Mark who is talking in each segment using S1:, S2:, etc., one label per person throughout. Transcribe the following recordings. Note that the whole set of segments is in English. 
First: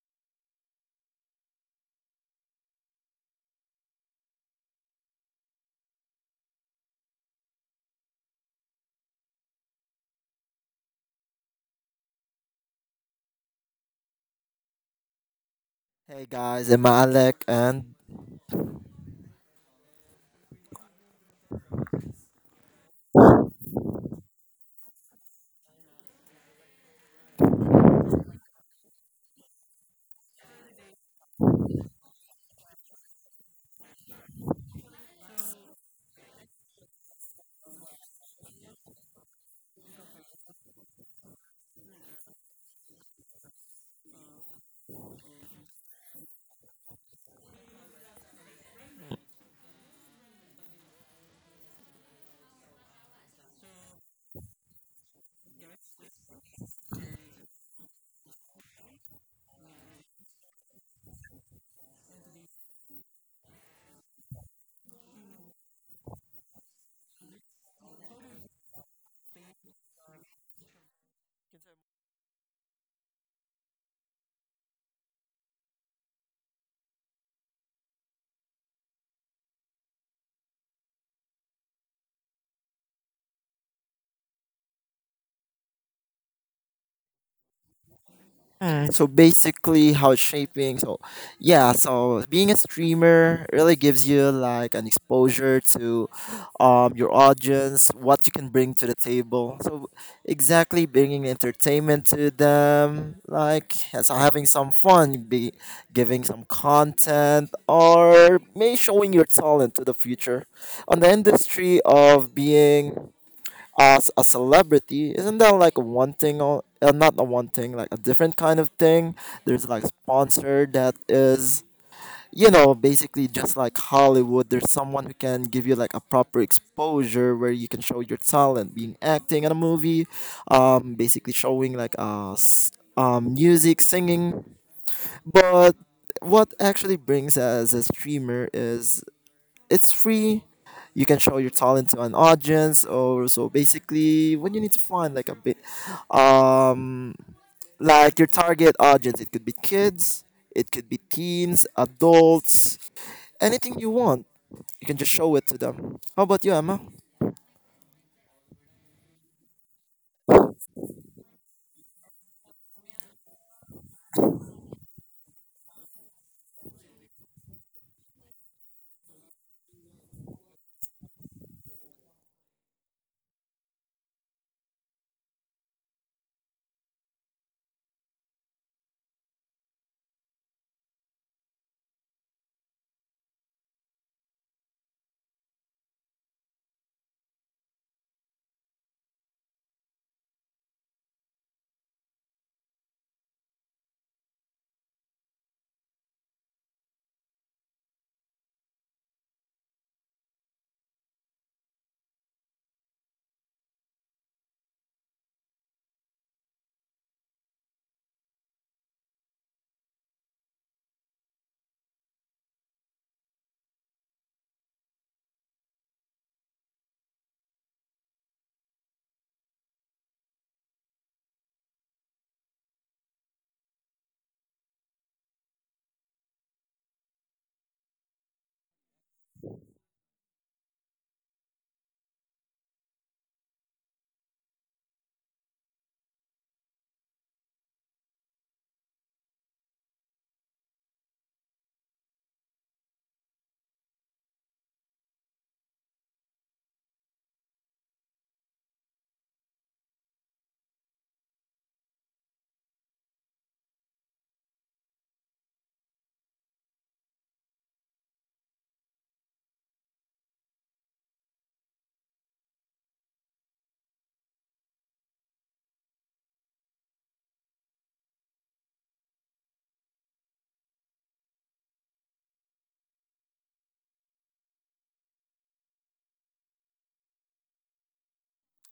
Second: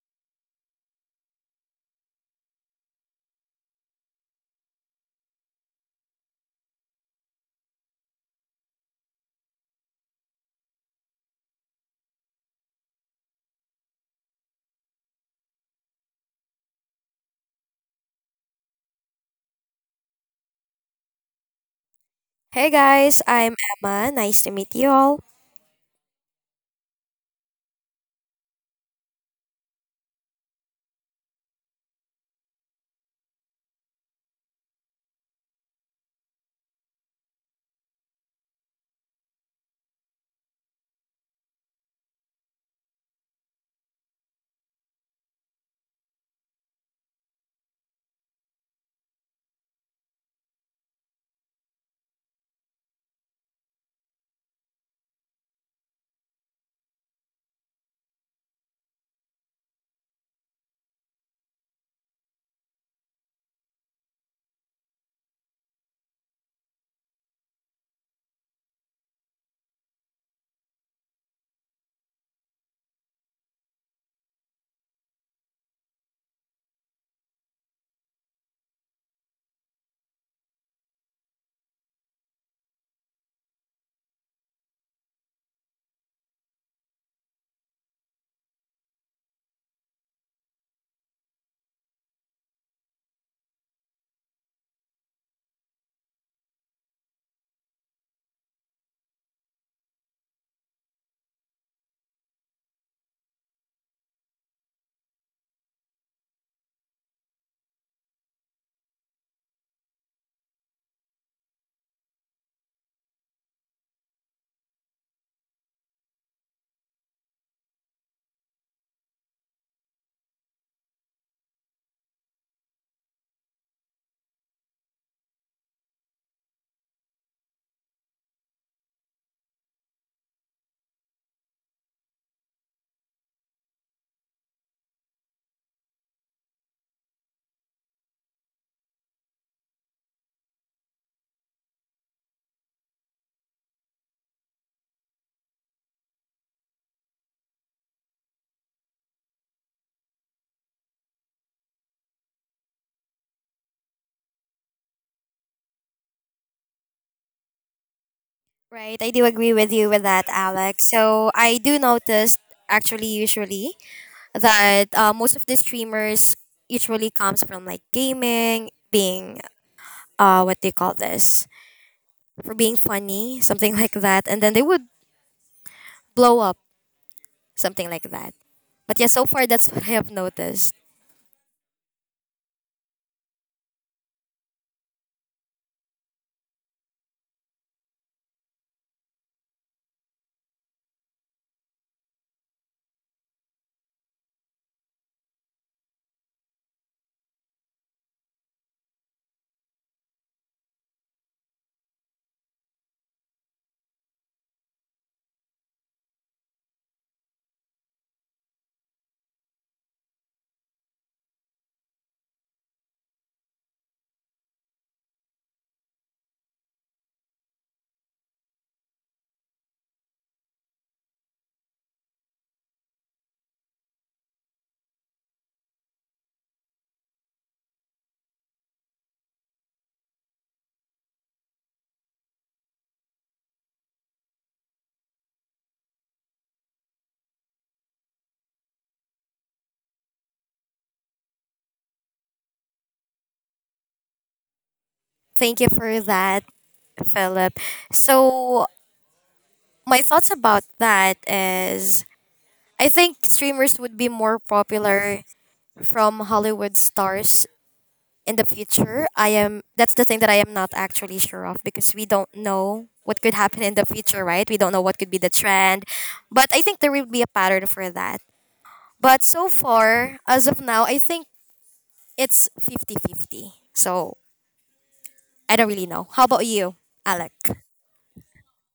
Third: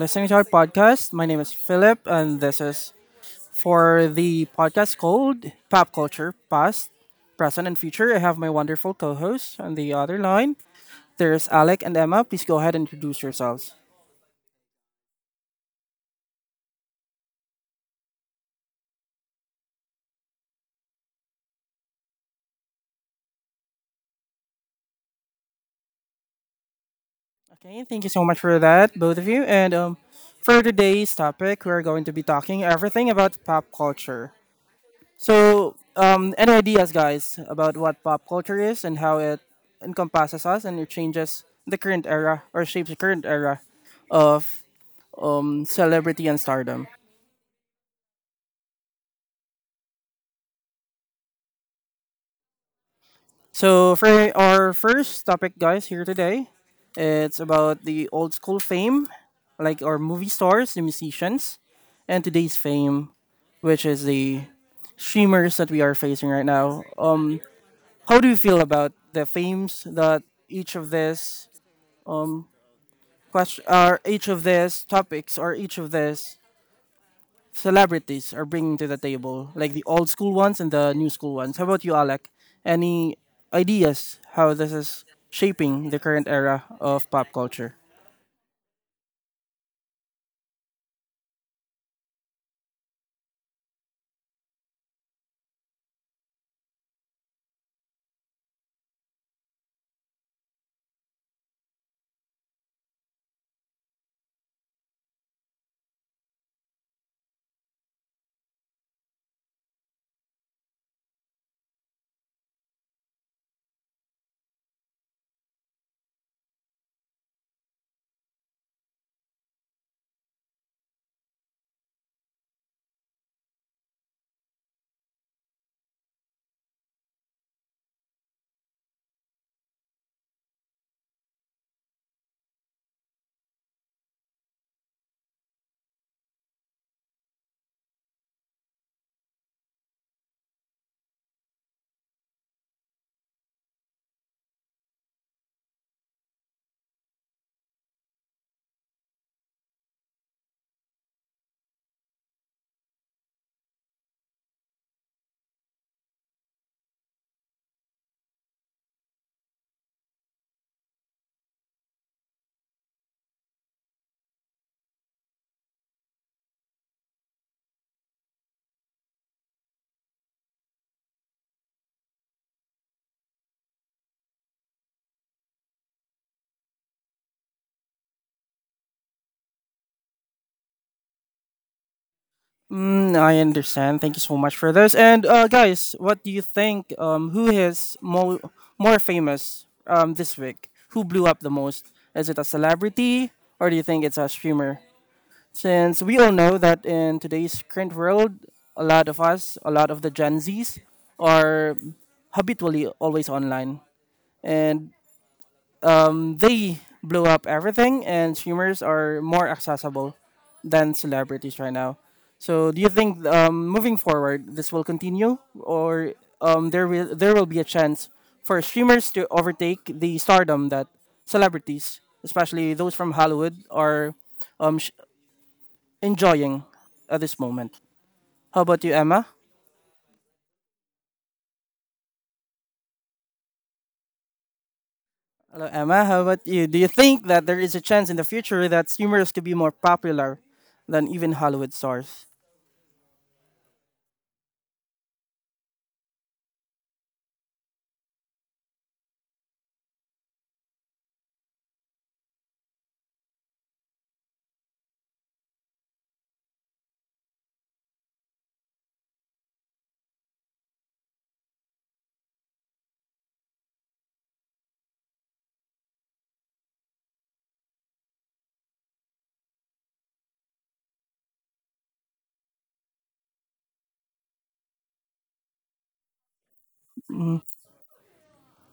S1: listening to our podcast. My name is Philip, and this is for the podcast called Pop Culture Past, Present, and Future. I have my wonderful co hosts on the other line. There's Alec and Emma. Please go ahead and introduce yourselves.
S2: Hey guys, I'm Alec, and
S3: Hey guys, I'm Emma. Nice to meet you all.
S1: Okay, thank you so much for that, both of you. And For today's topic, we're going to be talking everything about pop culture. Any ideas, guys, about what pop culture is and how it encompasses us and it changes the current era or shapes the current era of celebrity and stardom? So, for our first topic, guys, here today, it's about the old school fame, like our movie stars, the musicians, and today's fame, which is the streamers that we are facing right now. How do you feel about the fames that each of this question or each of these topics or each of these celebrities are bringing to the table, like the old school ones and the new school ones? How about you, Alec? Any ideas how this is shaping the current era of pop culture?
S2: So basically, how it's shaping. So being a streamer really gives you like an exposure to your audience, what you can bring to the table. So, exactly bringing entertainment to them, like yeah, so having some fun, be giving some content, or maybe showing your talent to the future on the industry of being. As a celebrity, isn't that like one thing or not a one thing, like a different kind of thing? There's like sponsor that is, you know, basically just like Hollywood. There's someone who can give you like a proper exposure where you can show your talent, being acting in a movie, basically showing like music, singing. But what actually brings as a streamer is it's free. You can show your talent to an audience, or so basically, when you need to find like a bit, um, like your target audience, it could be kids, it could be teens, adults, anything you want, you can just show it to them. How about you, Emma?
S3: Right, I do agree with you with that, Alex. So I do notice, actually, usually that most of the streamers usually comes from like gaming, being what they call this, for being funny, something like that, and then they would blow up, something like that. But yeah, so far that's what I have noticed.
S1: Mm, I understand. Thank you so much for this. And Guys, what do you think? Who is more famous this week? Who blew up the most? Is it a celebrity or do you think it's a streamer? Since we all know that in today's current world, a lot of us, a lot of the Gen Zs, are habitually always online. And they blow up everything, and streamers are more accessible than celebrities right now. So, do you think moving forward this will continue, or there will be a chance for streamers to overtake the stardom that celebrities, especially those from Hollywood, are um, sh- enjoying at this moment? How about you, Emma? Hello, Emma. How about you? Do you think that there is a chance in the future that streamers could be more popular than even Hollywood stars?
S3: Thank you for that, Philip. So my thoughts about that is I think streamers would be more popular from Hollywood stars in the future. I am That's the thing that I am not actually sure of, because we don't know what could happen in the future, right? We don't know what could be the trend. But I think there will be a pattern for that. But so far, as of now, I think it's fifty-fifty. So, I don't really know. How about you, Alec?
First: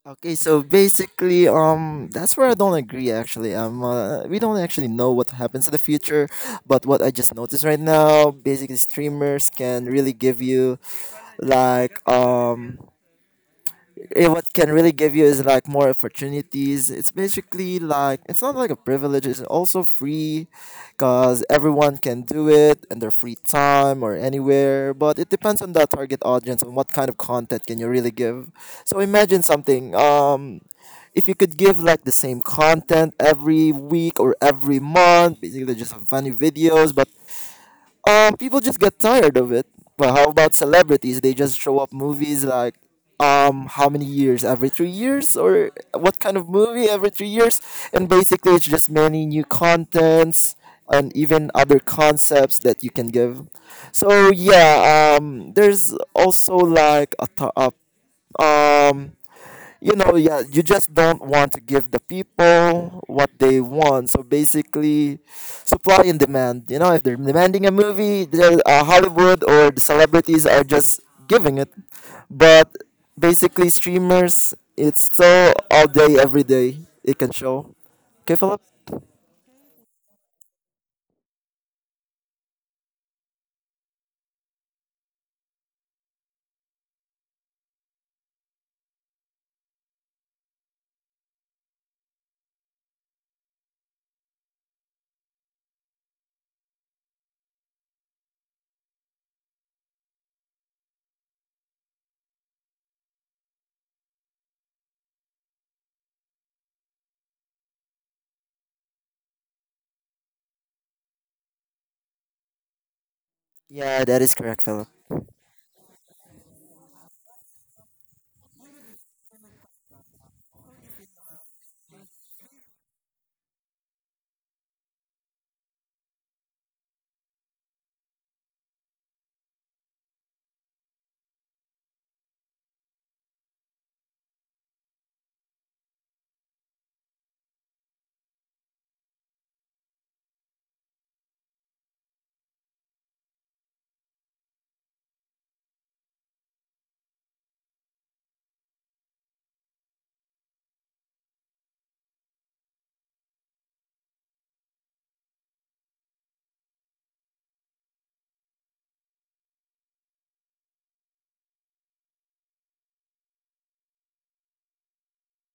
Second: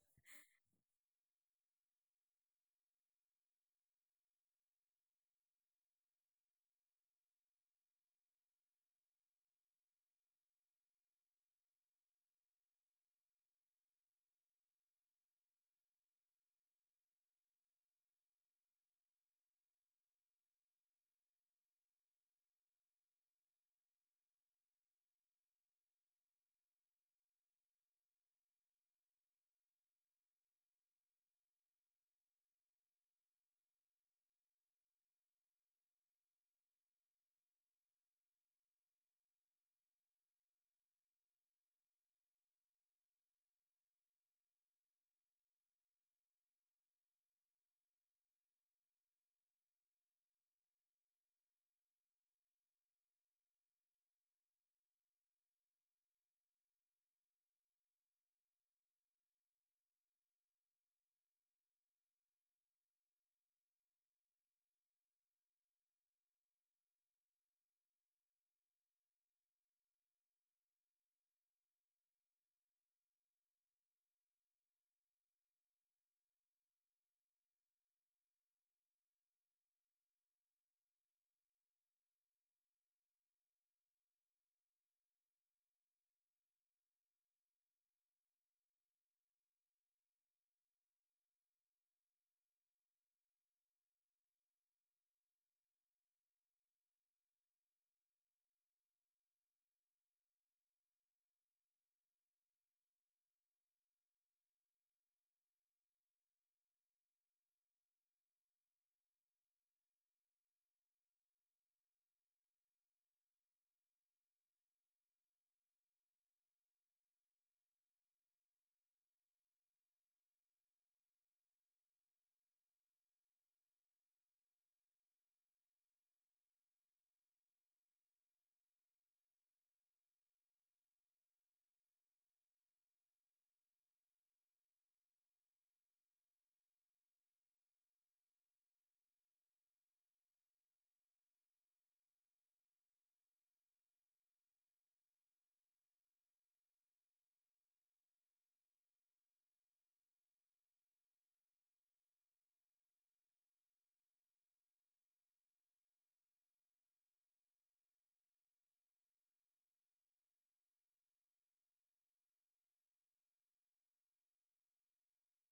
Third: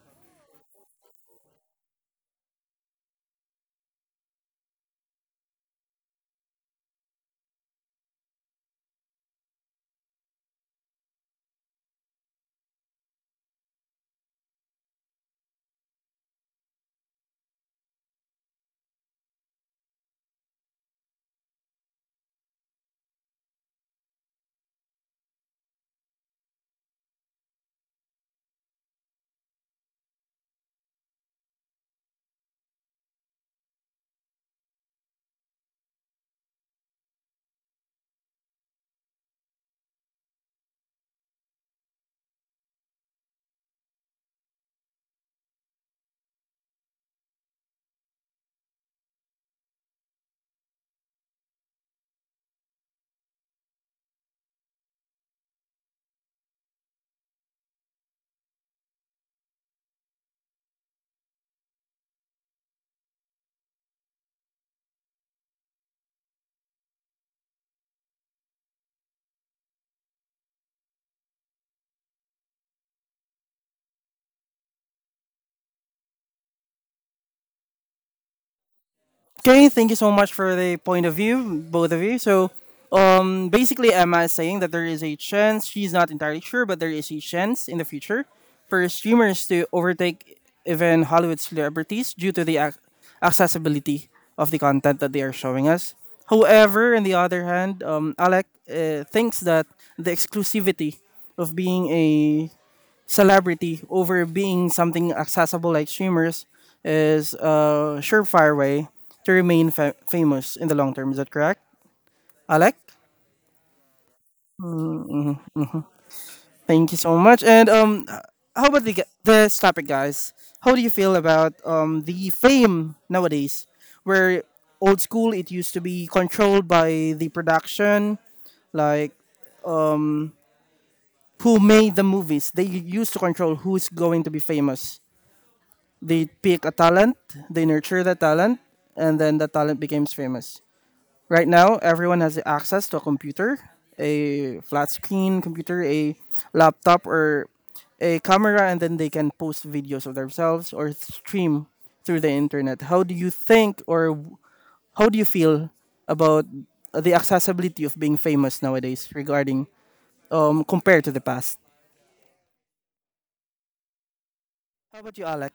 S2: Okay, so basically, that's where I don't agree. Actually, we don't actually know what happens in the future, but what I just noticed right now, basically, streamers can really give you like um what can really give you is like more opportunities. It's basically like it's not like a privilege. It's also free, cause everyone can do it in their free time or anywhere. But it depends on the target audience and what kind of content can you really give. So imagine something. If you could give like the same content every week or every month, basically just funny videos, but people just get tired of it. Well, how about celebrities? They just show up movies like how many years every 3 years, or what kind of movie every 3 years, and basically it's just many new contents and even other concepts that you can give. So yeah, there's also like a, to- a um you know, yeah, you just don't want to give the people what they want. So basically, supply and demand. You know, if they're demanding a movie, they're, Hollywood or the celebrities are just giving it. But basically, streamers, it's so all day, every day, it can show. Okay, Philip?
S1: Okay, thank you so much for the point of view, both of you. Basically, Emma is saying that there is a chance, she's not entirely sure, but there is a chance in the future for streamers to overtake even Hollywood celebrities due to the accessibility of the content that they are showing us. However, on the other hand, Alec thinks that the exclusivity of being a celebrity over being something accessible like streamers is a surefire way to remain famous in the long term. Is that correct, Alec?
S2: Yeah, that is correct, Philip.
S1: Thank you so much. How about the, this topic, guys? How do you feel about the fame nowadays? Where old school, it used to be controlled by the production, like who made the movies. They used to control who's going to be famous. They pick a talent, they nurture the talent, and then the talent becomes famous. Right now, everyone has access to a computer, a flat screen computer, a laptop, or a camera, and then they can post videos of themselves or stream through the internet. How do you feel about the accessibility of being famous nowadays regarding compared to the past? How about you, Alec?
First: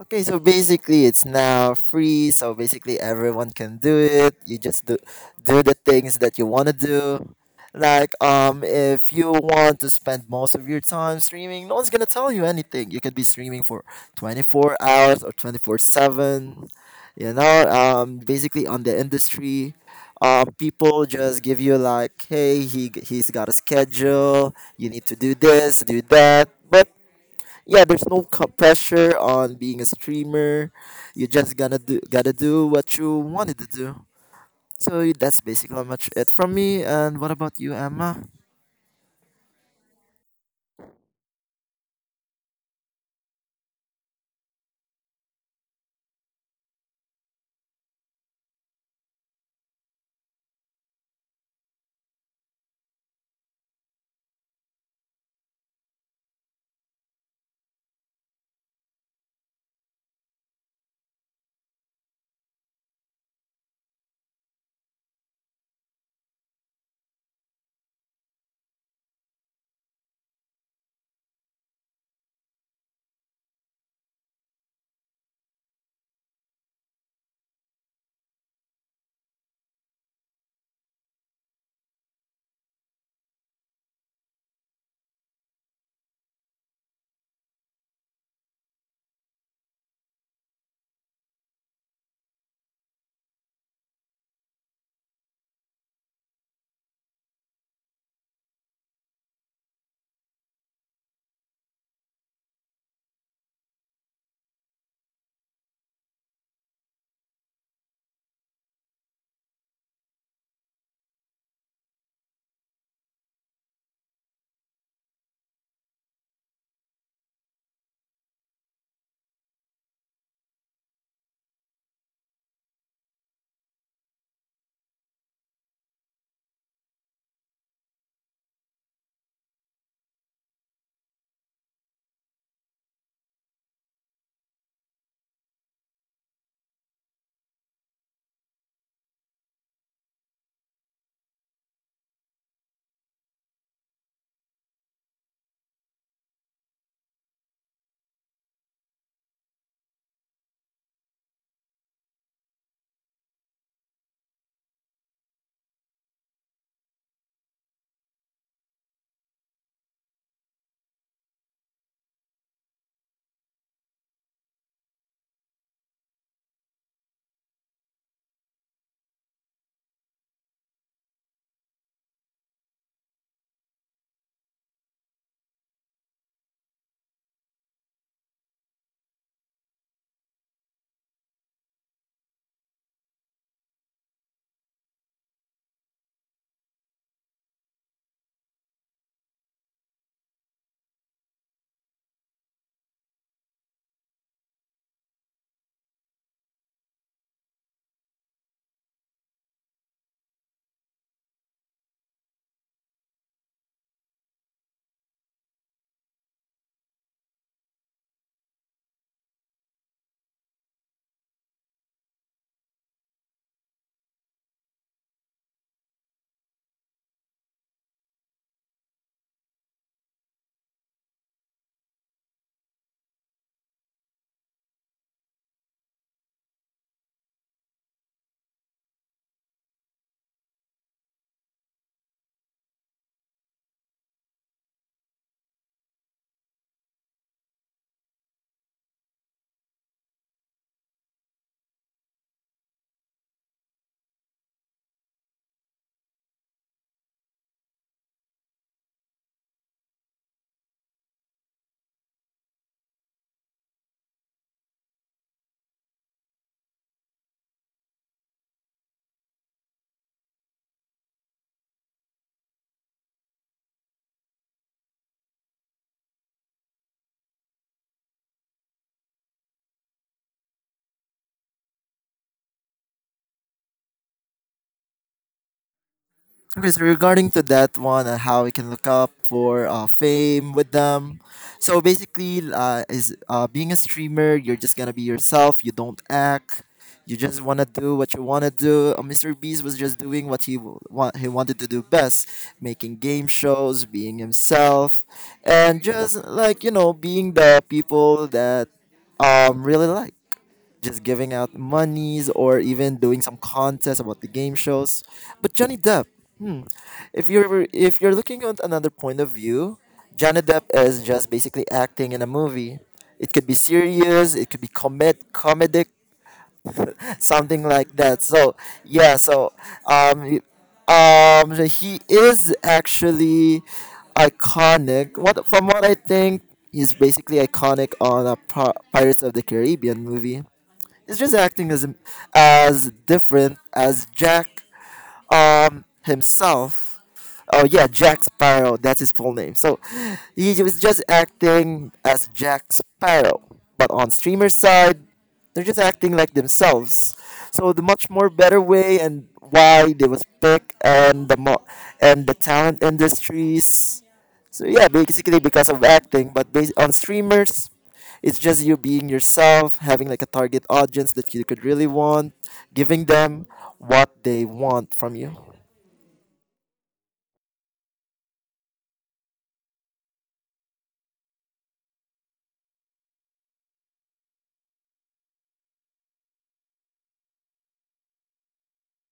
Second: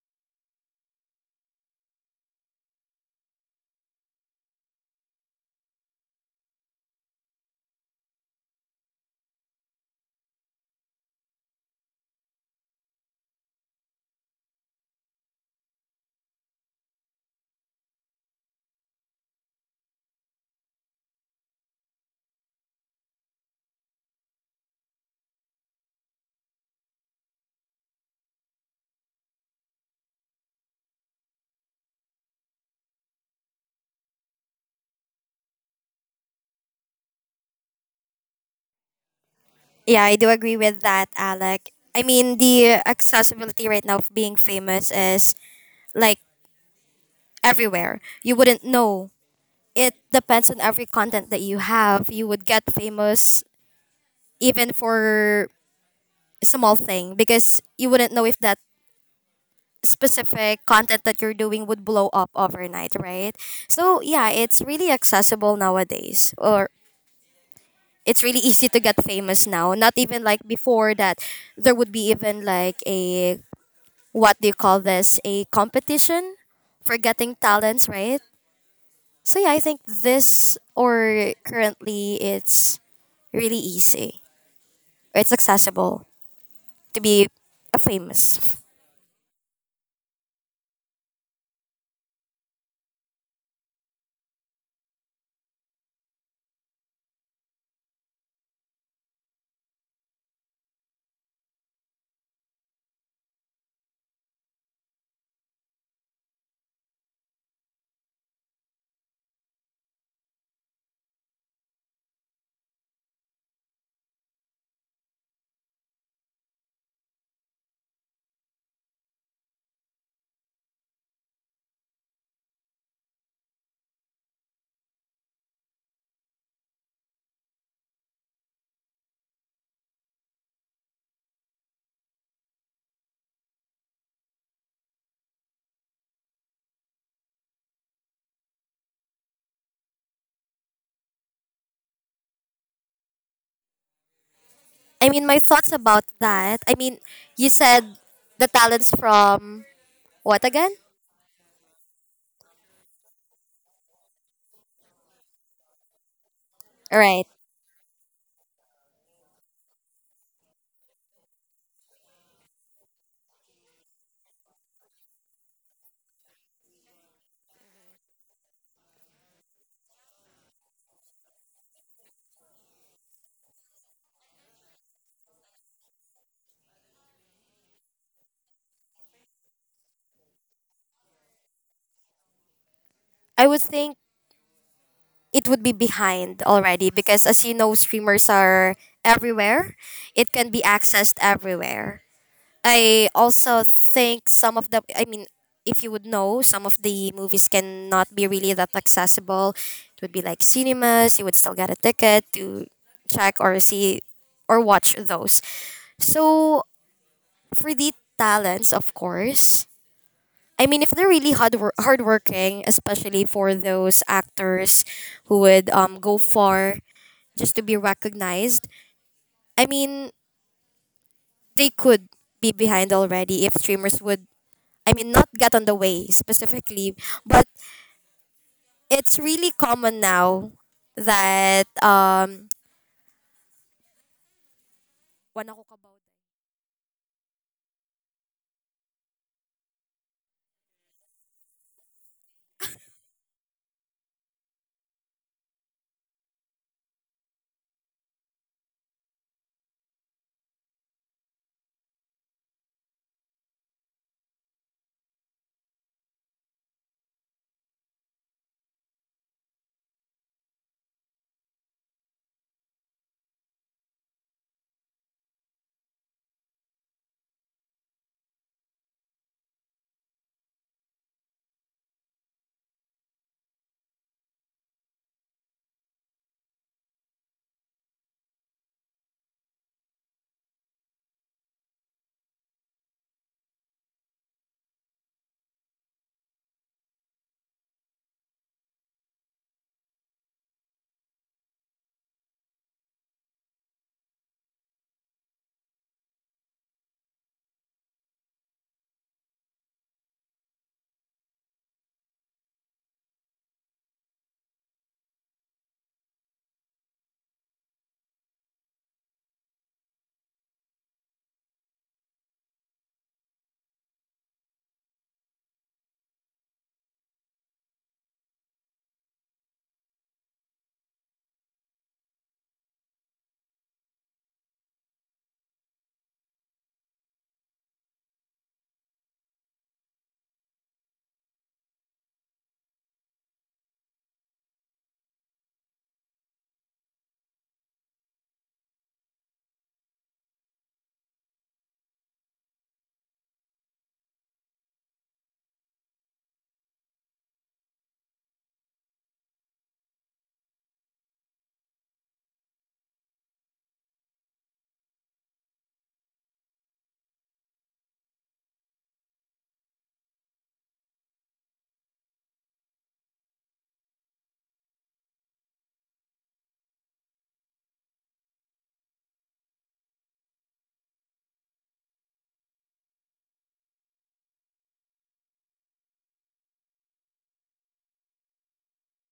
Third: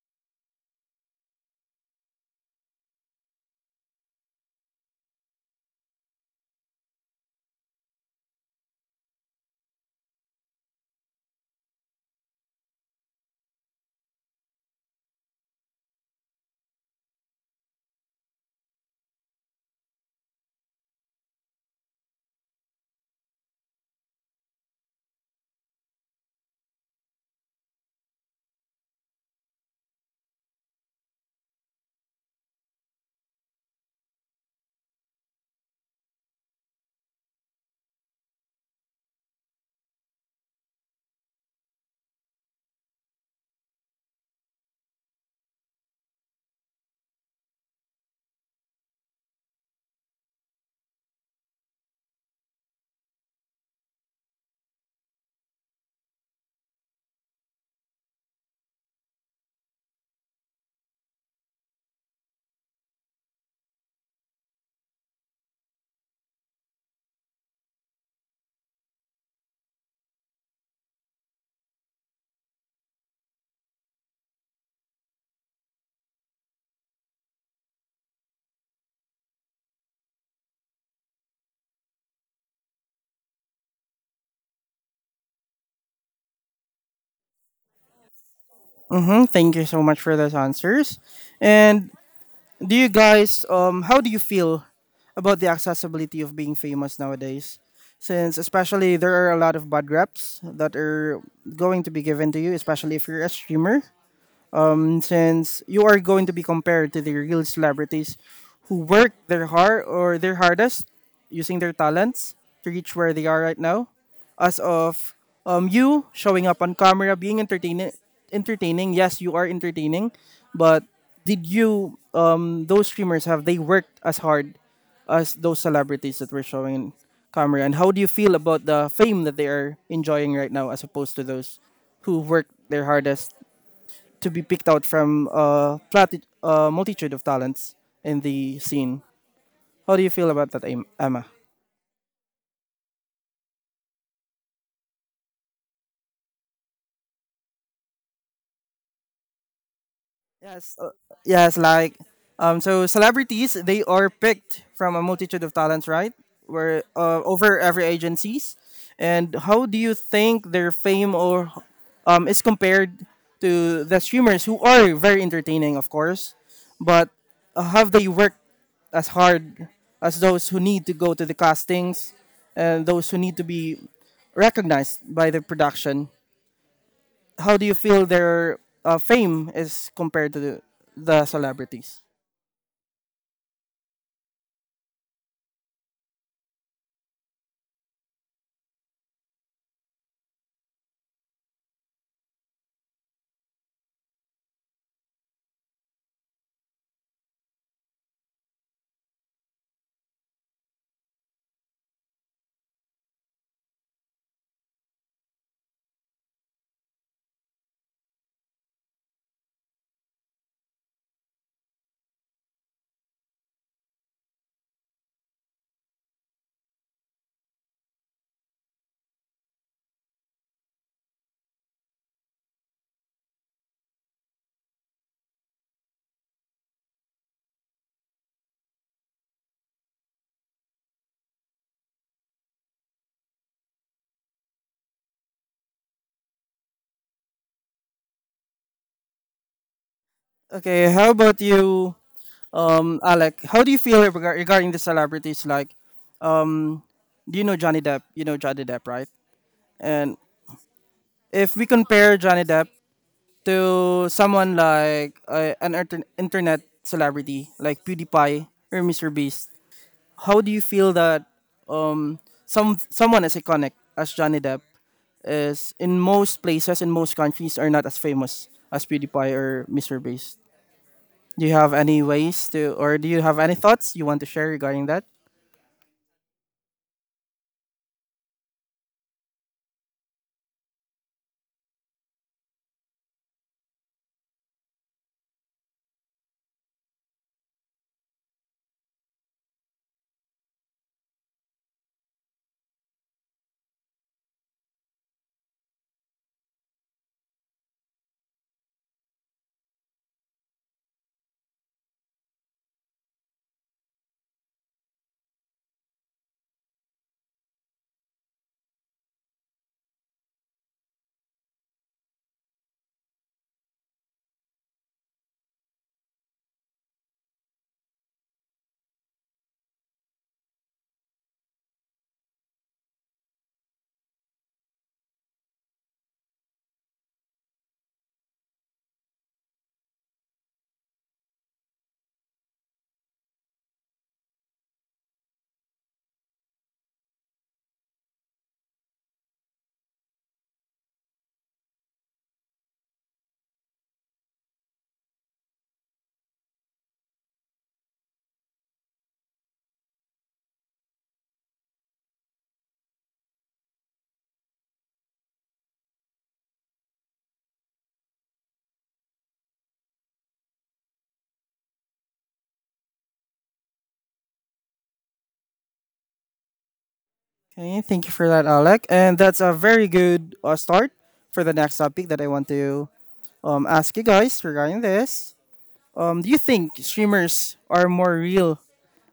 S2: Okay, so basically it's now free, so basically everyone can do it. You just do the things that you want to do. Like if you want to spend most of your time streaming, no one's going to tell you anything. You could be streaming for 24 hours or 24/7. You know, basically on the industry, people just give you like, "Hey, he's got a schedule. You need to do this, do that." But yeah, there's no pressure on being a streamer, you just gonna do gotta do what you wanted to do. So that's basically how much it from me, and what about you, Emma?
S3: Yeah, I do agree with that, Alec. I mean, the accessibility right now of being famous is like everywhere. You wouldn't know. It depends on every content that you have. You would get famous even for a small thing, because you wouldn't know if that specific content that you're doing would blow up overnight, right? So yeah, it's really accessible nowadays, or it's really easy to get famous now. Not even like before, that there would be even like a what do you call this? A competition for getting talents, right? So yeah, I think this, or currently, it's really easy. It's accessible to be a famous.
S1: Mm-hmm. Thank you so much for those answers. And do you guys how do you feel about the accessibility of being famous nowadays? Since especially there are a lot of bad reps that are going to be given to you, especially if you're a streamer since you are going to be compared to the real celebrities who work their hard or their hardest using their talents to reach where they are right now, as of you showing up on camera, being entertaining, entertaining. Yes, you are entertaining, but did you those streamers, have they worked as hard as those celebrities that were showing in camera, and how do you feel about the fame that they are enjoying right now as opposed to those who worked their hardest to be picked out from a multitude of talents in the scene. How do you feel about that, Emma?
S3: I mean, my thoughts about that. I mean, you said the talents from what again?
S1: Yes, uh, yes, like so celebrities, they are picked from a multitude of talents, right? Where
S3: Right.
S1: over every agencies, and how do you think their fame or is compared to the streamers who are very entertaining, of course, but have they worked as hard as those who need to go to the castings and those who need to be recognized by the production? How do you feel their fame is compared to the celebrities?
S3: I would think it would be behind already, because as you know, streamers are everywhere. It can be accessed everywhere. I also think some of the I mean, if you would know, some of the movies cannot be really that accessible. It would be like cinemas, you would still get a ticket to check or see or watch those. So for the talents, of course, I mean if they're really hardworking, especially for those actors who would go far just to be recognized. I mean they could be behind already if streamers would, I mean, not get on the way specifically, but it's really common now that. Wala ko kabaw.
S1: Okay, how about you, Alec? How do you feel regarding the celebrities? Like, do you know Johnny Depp? You know Johnny Depp, right? And if we compare Johnny Depp to someone like an internet celebrity like PewDiePie or Mr. Beast, how do you feel that um, someone as iconic as Johnny Depp is in most places, in most countries, are not as famous as PewDiePie or Mr. Beast? Do you have any ways to, or do you have any thoughts you want to share regarding that?
S2: Because regarding to that one and how we can look up for fame with them. So basically, is being a streamer, you're just gonna be yourself. You don't act. You just wanna do what you wanna do. Mr. Beast was just doing what he wanted to do best, making game shows, being himself, and just like you know, being the people that really like just giving out monies or even doing some contests about the game shows. But Johnny Depp, hmm. If you're looking at another point of view, Johnny Depp is just basically acting in a movie. It could be serious, it could be comedic, something like that. So yeah, so um, he is actually iconic. What from what I think, he's basically iconic on a Pirates of the Caribbean movie. He's just acting as different as Jack himself. Oh yeah, Jack Sparrow. That's his full name. So he was just acting as Jack Sparrow, but on streamer side, they're just acting like themselves. So the much more better way and why they was picked and and the talent industries. So yeah, basically because of acting, but based on streamers, it's just you being yourself, having like a target audience that you could really want, giving them what they want from you.
S1: Okay, thank you for that, Alec. And that's a very good start for the next topic that I want to ask you guys regarding this. Do you think streamers are more real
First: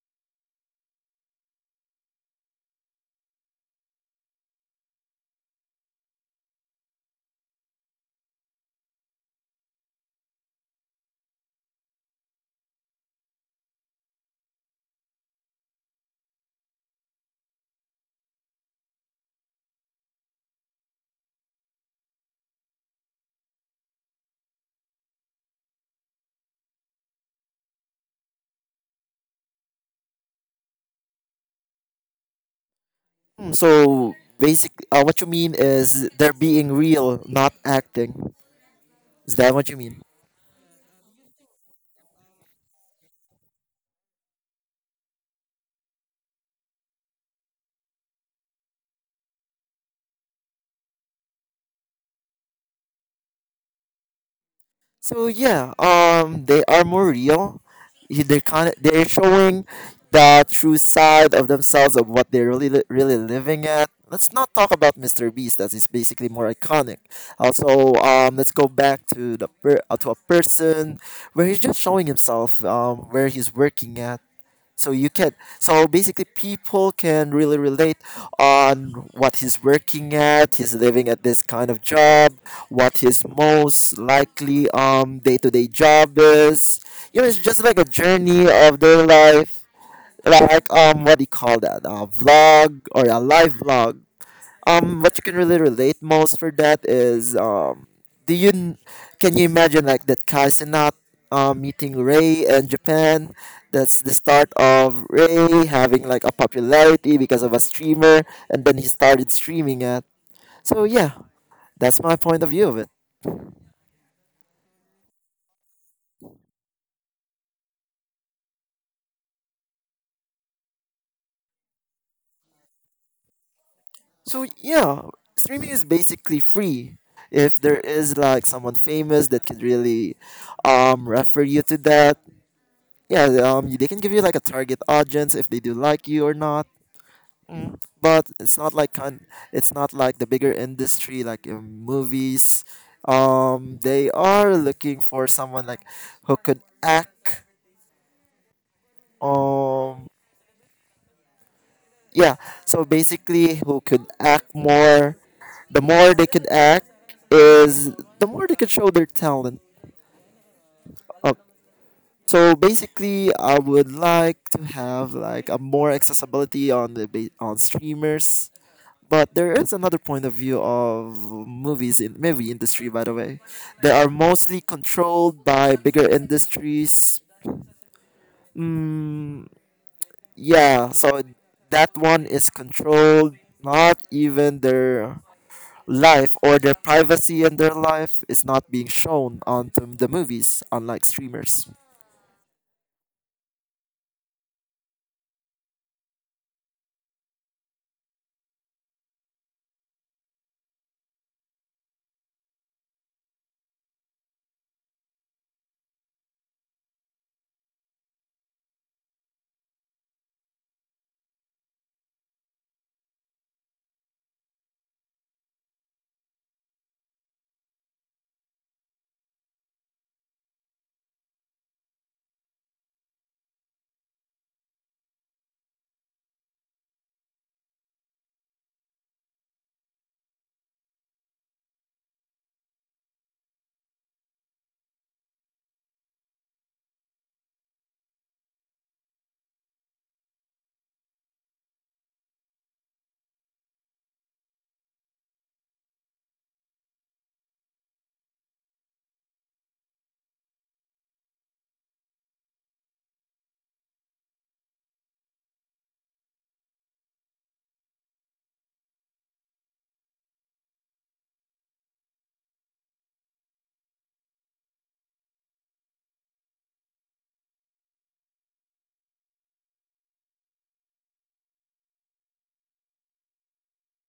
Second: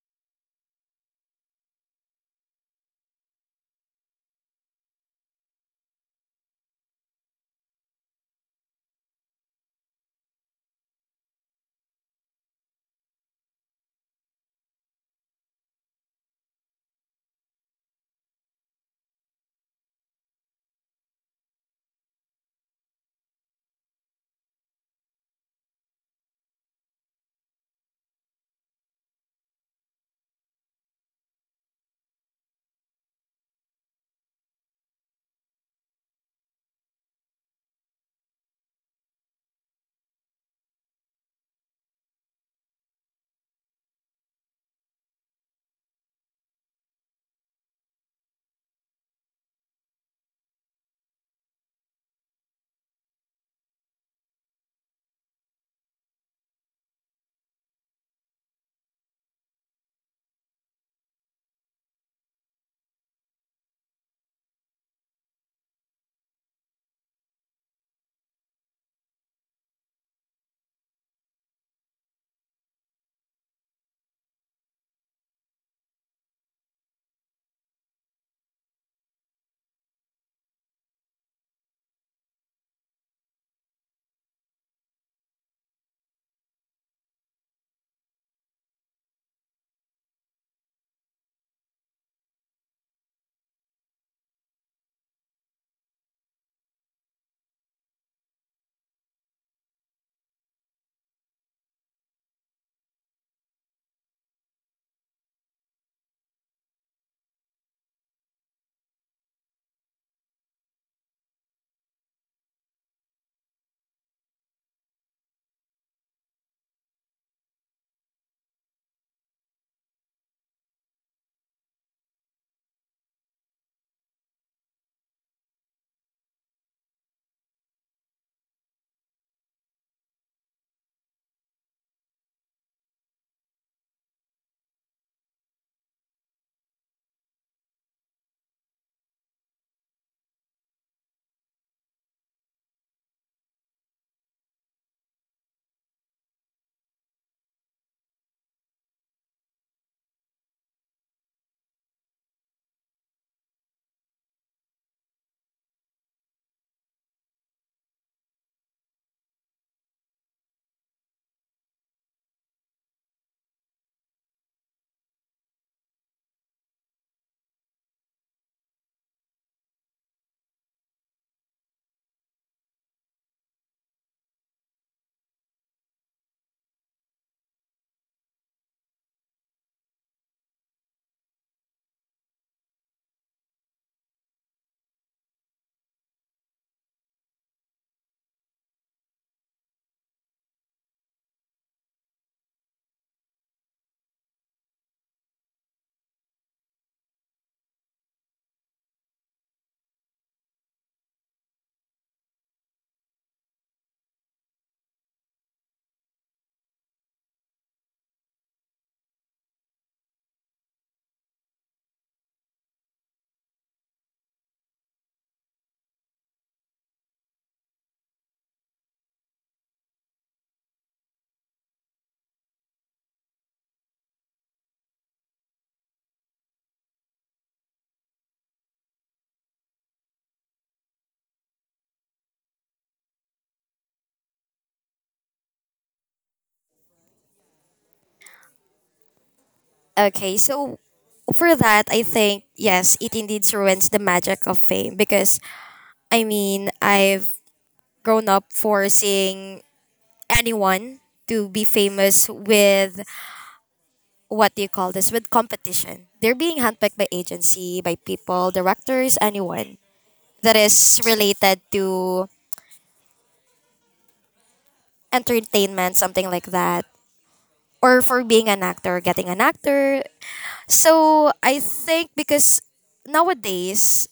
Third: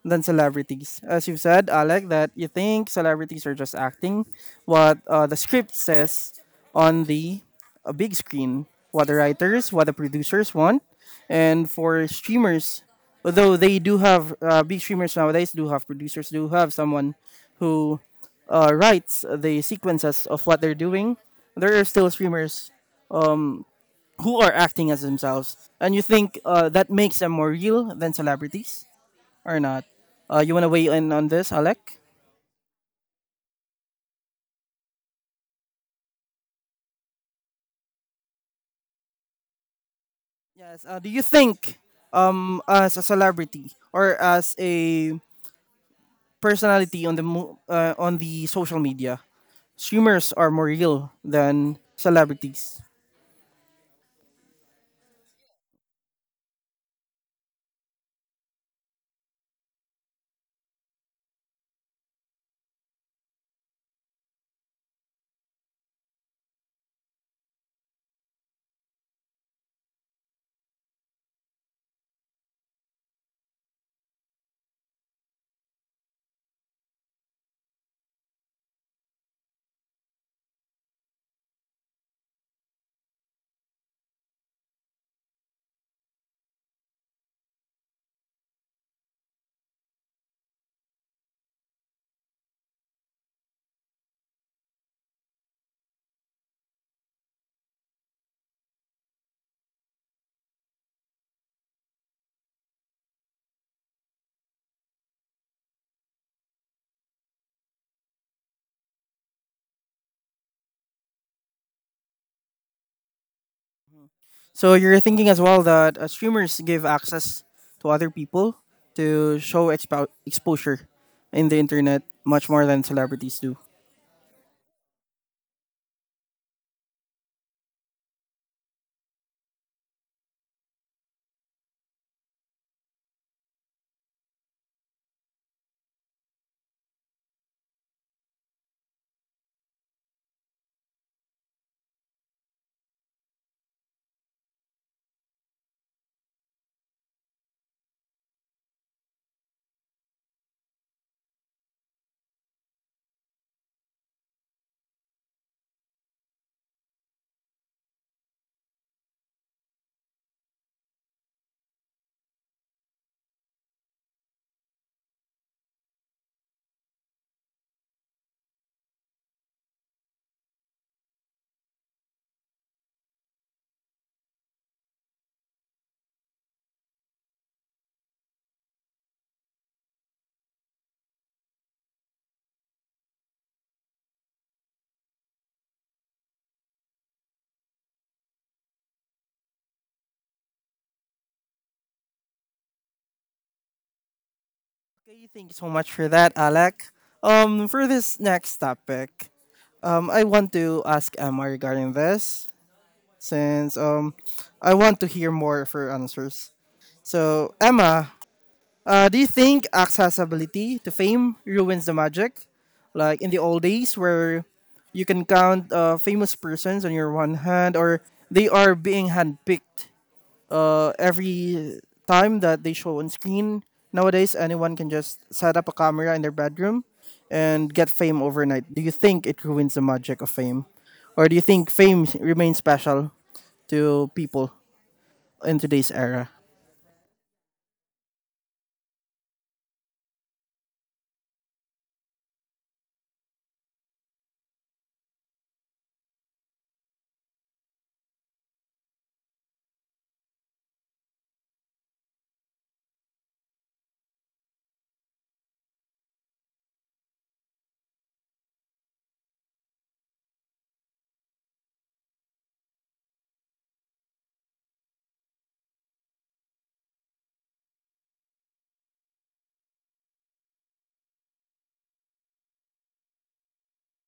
S1: than celebrities? As you've said, Alec, that you think celebrities are just acting what the script says on the big screen, what the writers, what the producers want. And for streamers, although they do have big streamers nowadays, do have producers, do have someone who writes the sequences of what they're doing, there are still streamers um, who are acting as themselves, and you think that makes them more real than celebrities? Or not. You want to weigh in on this, Alec?
S2: Mm, so basically, what you mean is they're being real, not acting. Is that what you mean?
S1: Yes. Do you think, as a celebrity or as a personality on the on the social media, streamers are more real than celebrities?
S2: So yeah, they are more real. They're kind of they're showing the true side of themselves of what they're really really living at. Let's not talk about Mr. Beast. That is basically more iconic. Also, let's go back to to a person where he's just showing himself, where he's working at, so you can so basically people can really relate on what he's working at, he's living at this kind of job, what his most likely day-to-day job is. You know, it's just like a journey of their life, like what do you call that, a vlog or a live vlog. What you can really relate most for that is do you n- can you imagine like that Kaisenat meeting Ray in Japan? That's the start of Ray having like a popularity because of a streamer, and then he started streaming it. So yeah, that's my point of view of it.
S1: So you're thinking as well that streamers give access to other people to show exposure in the internet much more than celebrities do.
S2: So yeah, streaming is basically free. If there is like someone famous that could really refer you to that, yeah, they can give you like a target audience if they do like you or not. But it's not like the bigger industry like in movies. They are looking for someone like who could act. um yeah so basically who could act more, the more they could act is the more they could show their talent up. So basically I would like to have like a more accessibility on on streamers. But there is another point of view of movies in movie industry. By the way, they are mostly controlled by bigger industries. Mm, yeah, so that one is controlled. Not even their life or their privacy and their life is not being shown onto the movies, unlike streamers.
S1: Okay, thank you so much for that, Alec. For this next topic, I want to ask Emma regarding this since I want to hear more of her answers. So, Emma, do you think accessibility to fame ruins the magic? Like in the old days where you can count famous persons on your one hand or they are being handpicked every time that they show on screen. Nowadays, anyone can just set up a camera in their bedroom and get fame overnight. Do you think it ruins the magic of fame? Or do you think fame remains special to people in today's era?
S3: Okay, so for that, I think yes, it indeed ruins the magic of fame, because I mean I've grown up forcing anyone to be famous with, what do you call this, with competition. They're being handpicked by agency, by people, directors, anyone that is related to entertainment, something like that. Or for being an actor, getting an actor. So I think, because nowadays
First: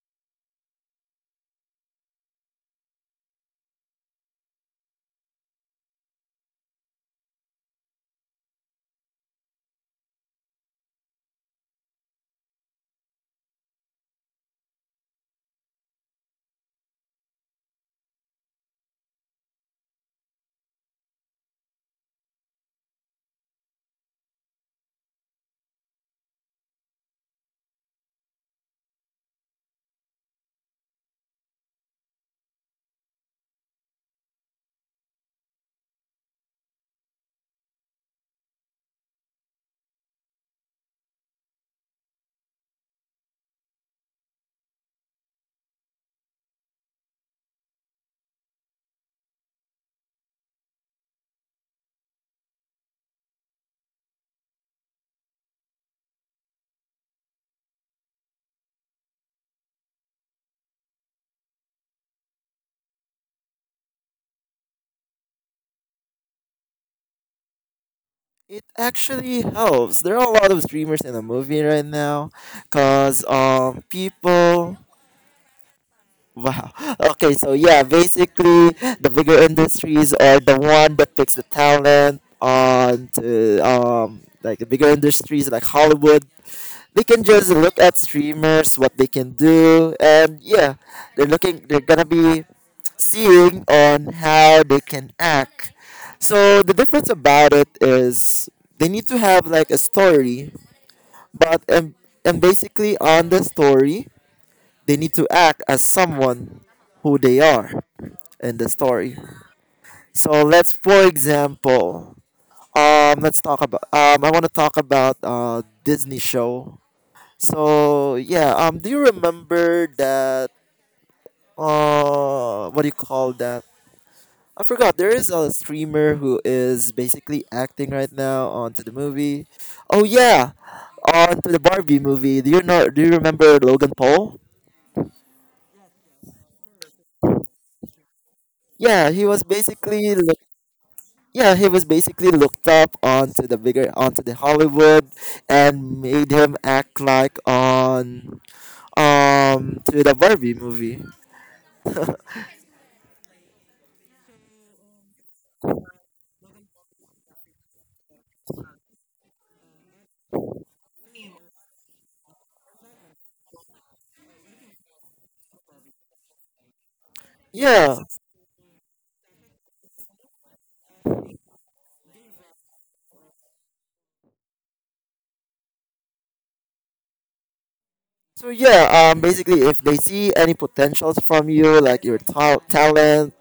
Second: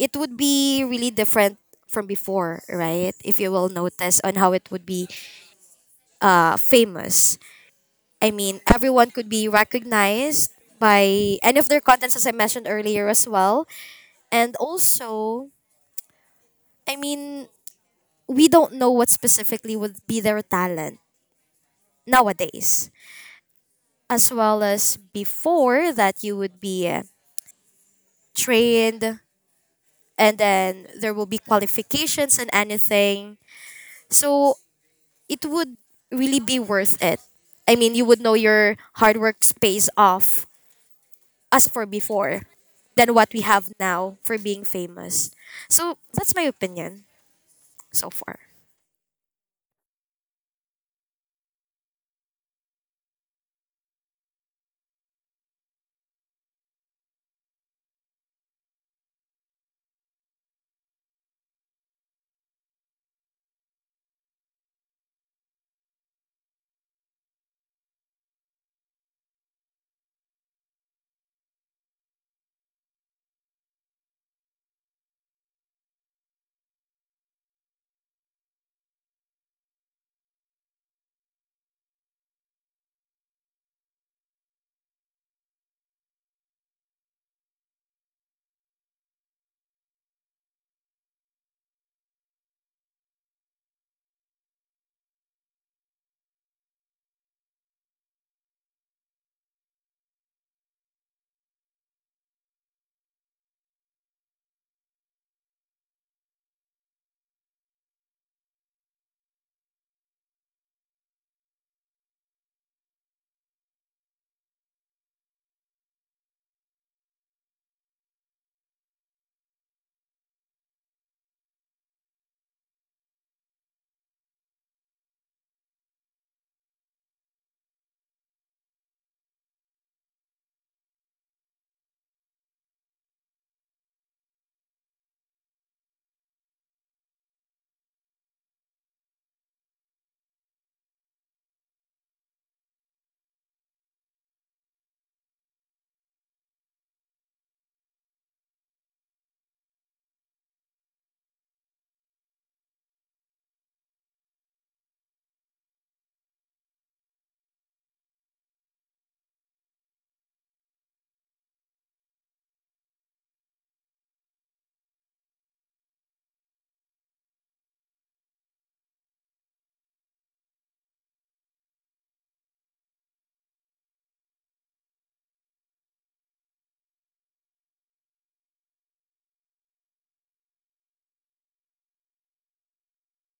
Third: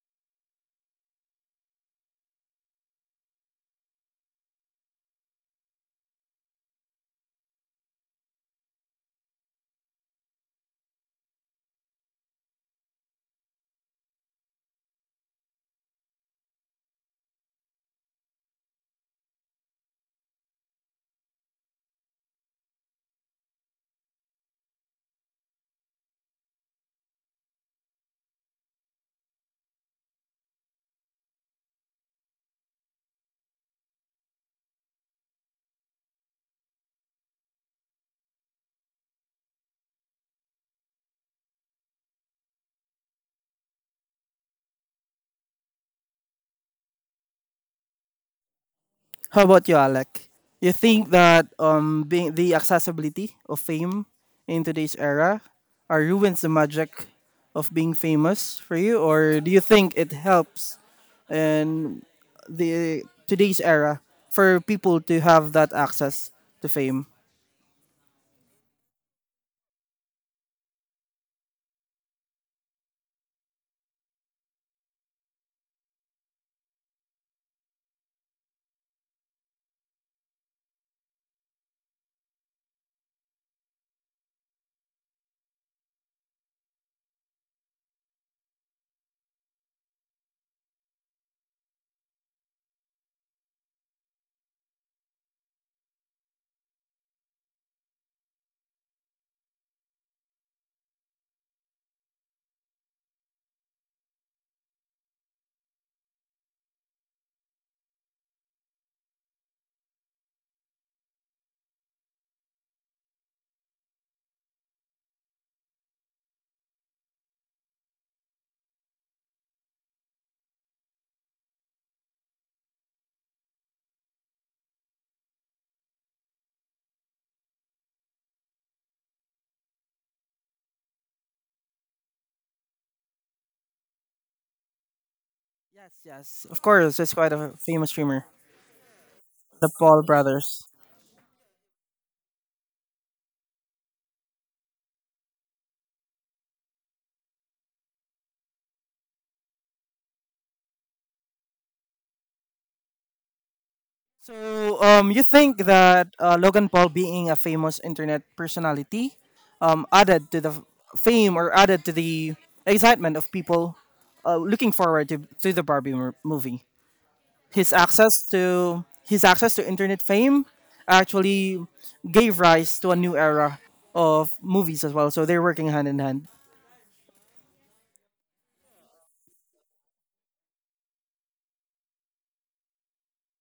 S3: it would be really different from before, right? If you will notice on how it would be famous. I mean, everyone could be recognized by any of their contents, as I mentioned earlier as well. And also, I mean, we don't know what specifically would be their talent nowadays, as well as before that you would be trained, and then there will be qualifications and anything. So it would really be worth it. I mean, you would know your hard work pays off as for before than what we have now for being famous. So that's my opinion so far.
S1: How about you, Alec? You think that being the accessibility of fame in today's era are ruins the magic of being famous for you, or do you think it helps in the today's era for people to have that access to fame?
S2: It actually helps. There are a lot of streamers in the movie right now, cause people. Wow. Okay, so yeah, basically the bigger industries are the one that picks the talent on to like the bigger industries like Hollywood. They can just look at streamers, what they can do, and yeah, they're gonna be seeing on how they can act. So the difference about it is they need to have like a story, but and basically on the story they need to act as someone who they are in the story. So let's, for example, let's talk about. I want to talk about Disney show. So yeah, do you remember that? What do you call that? I forgot. There is a streamer who is basically acting right now onto the movie. Oh yeah, onto the Barbie movie. Do you know? Do you remember Logan Paul?
S1: Yes, yes, of course. It's quite a famous streamer,
S2: Yeah, he was
S1: the Paul
S2: basically
S1: brothers.
S2: yeah, he was basically looked up onto the bigger onto the Hollywood, and made him act like on to the Barbie movie.
S1: So, you think that Logan Paul being a famous internet personality added to the fame or added to the excitement of people looking forward to the Barbie movie? His
S2: Yeah.
S1: access to his access to internet fame actually gave rise to a new era of movies as well. So they're working hand in hand.
S2: So yeah, basically if they see any potentials from you like your talent,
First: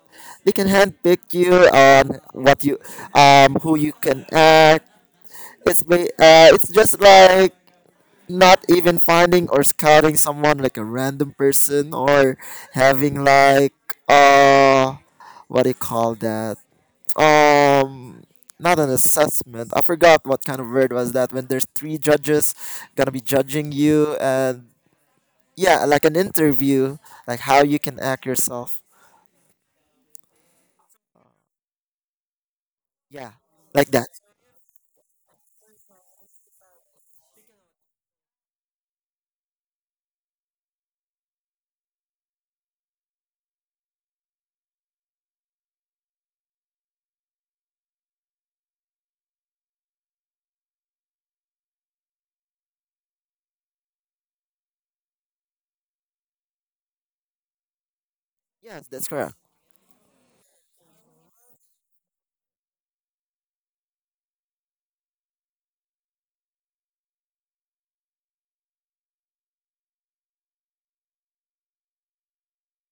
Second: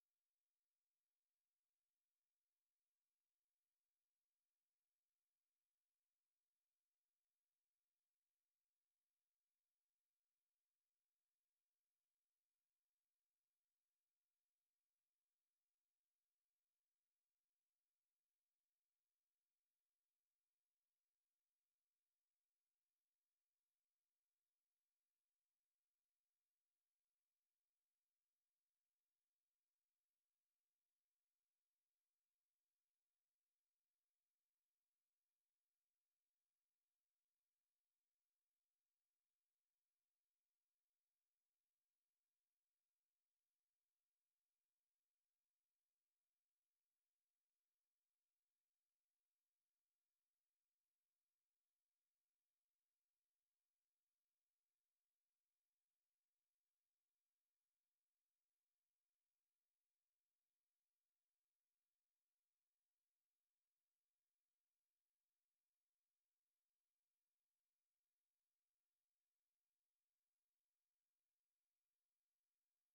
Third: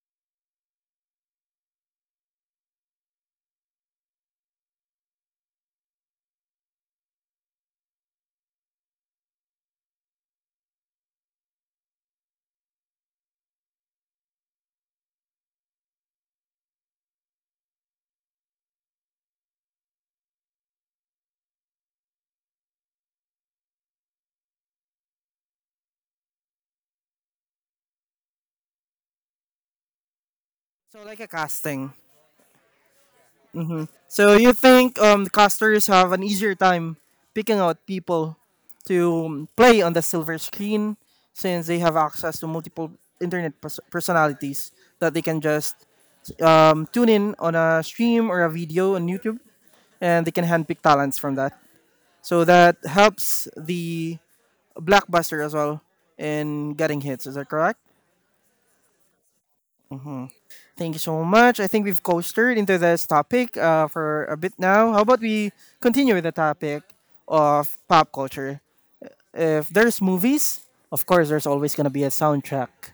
S2: they can handpick you on what you who you can act. It's just like not even finding or scouting someone like a random person or having like uh what do you call that, um not an assessment, I forgot what kind of word was that, when there's three judges gonna be judging you and yeah, like an interview, like how you can act yourself.
S1: So like a casting.
S2: Yeah, like that.
S1: So you think the casters have an easier time picking out people to play on the silver screen since they have access to multiple internet personalities that they can just tune in on a stream or a video on YouTube, and they can handpick talents from that. So that helps the blockbuster as well in getting hits. Is that correct?
S2: Yes, that's correct.
S1: Thank you so much. I think we've coasted into this topic for a bit now. How about we continue with the topic of pop culture? If there's movies, of course, there's always going to be a soundtrack.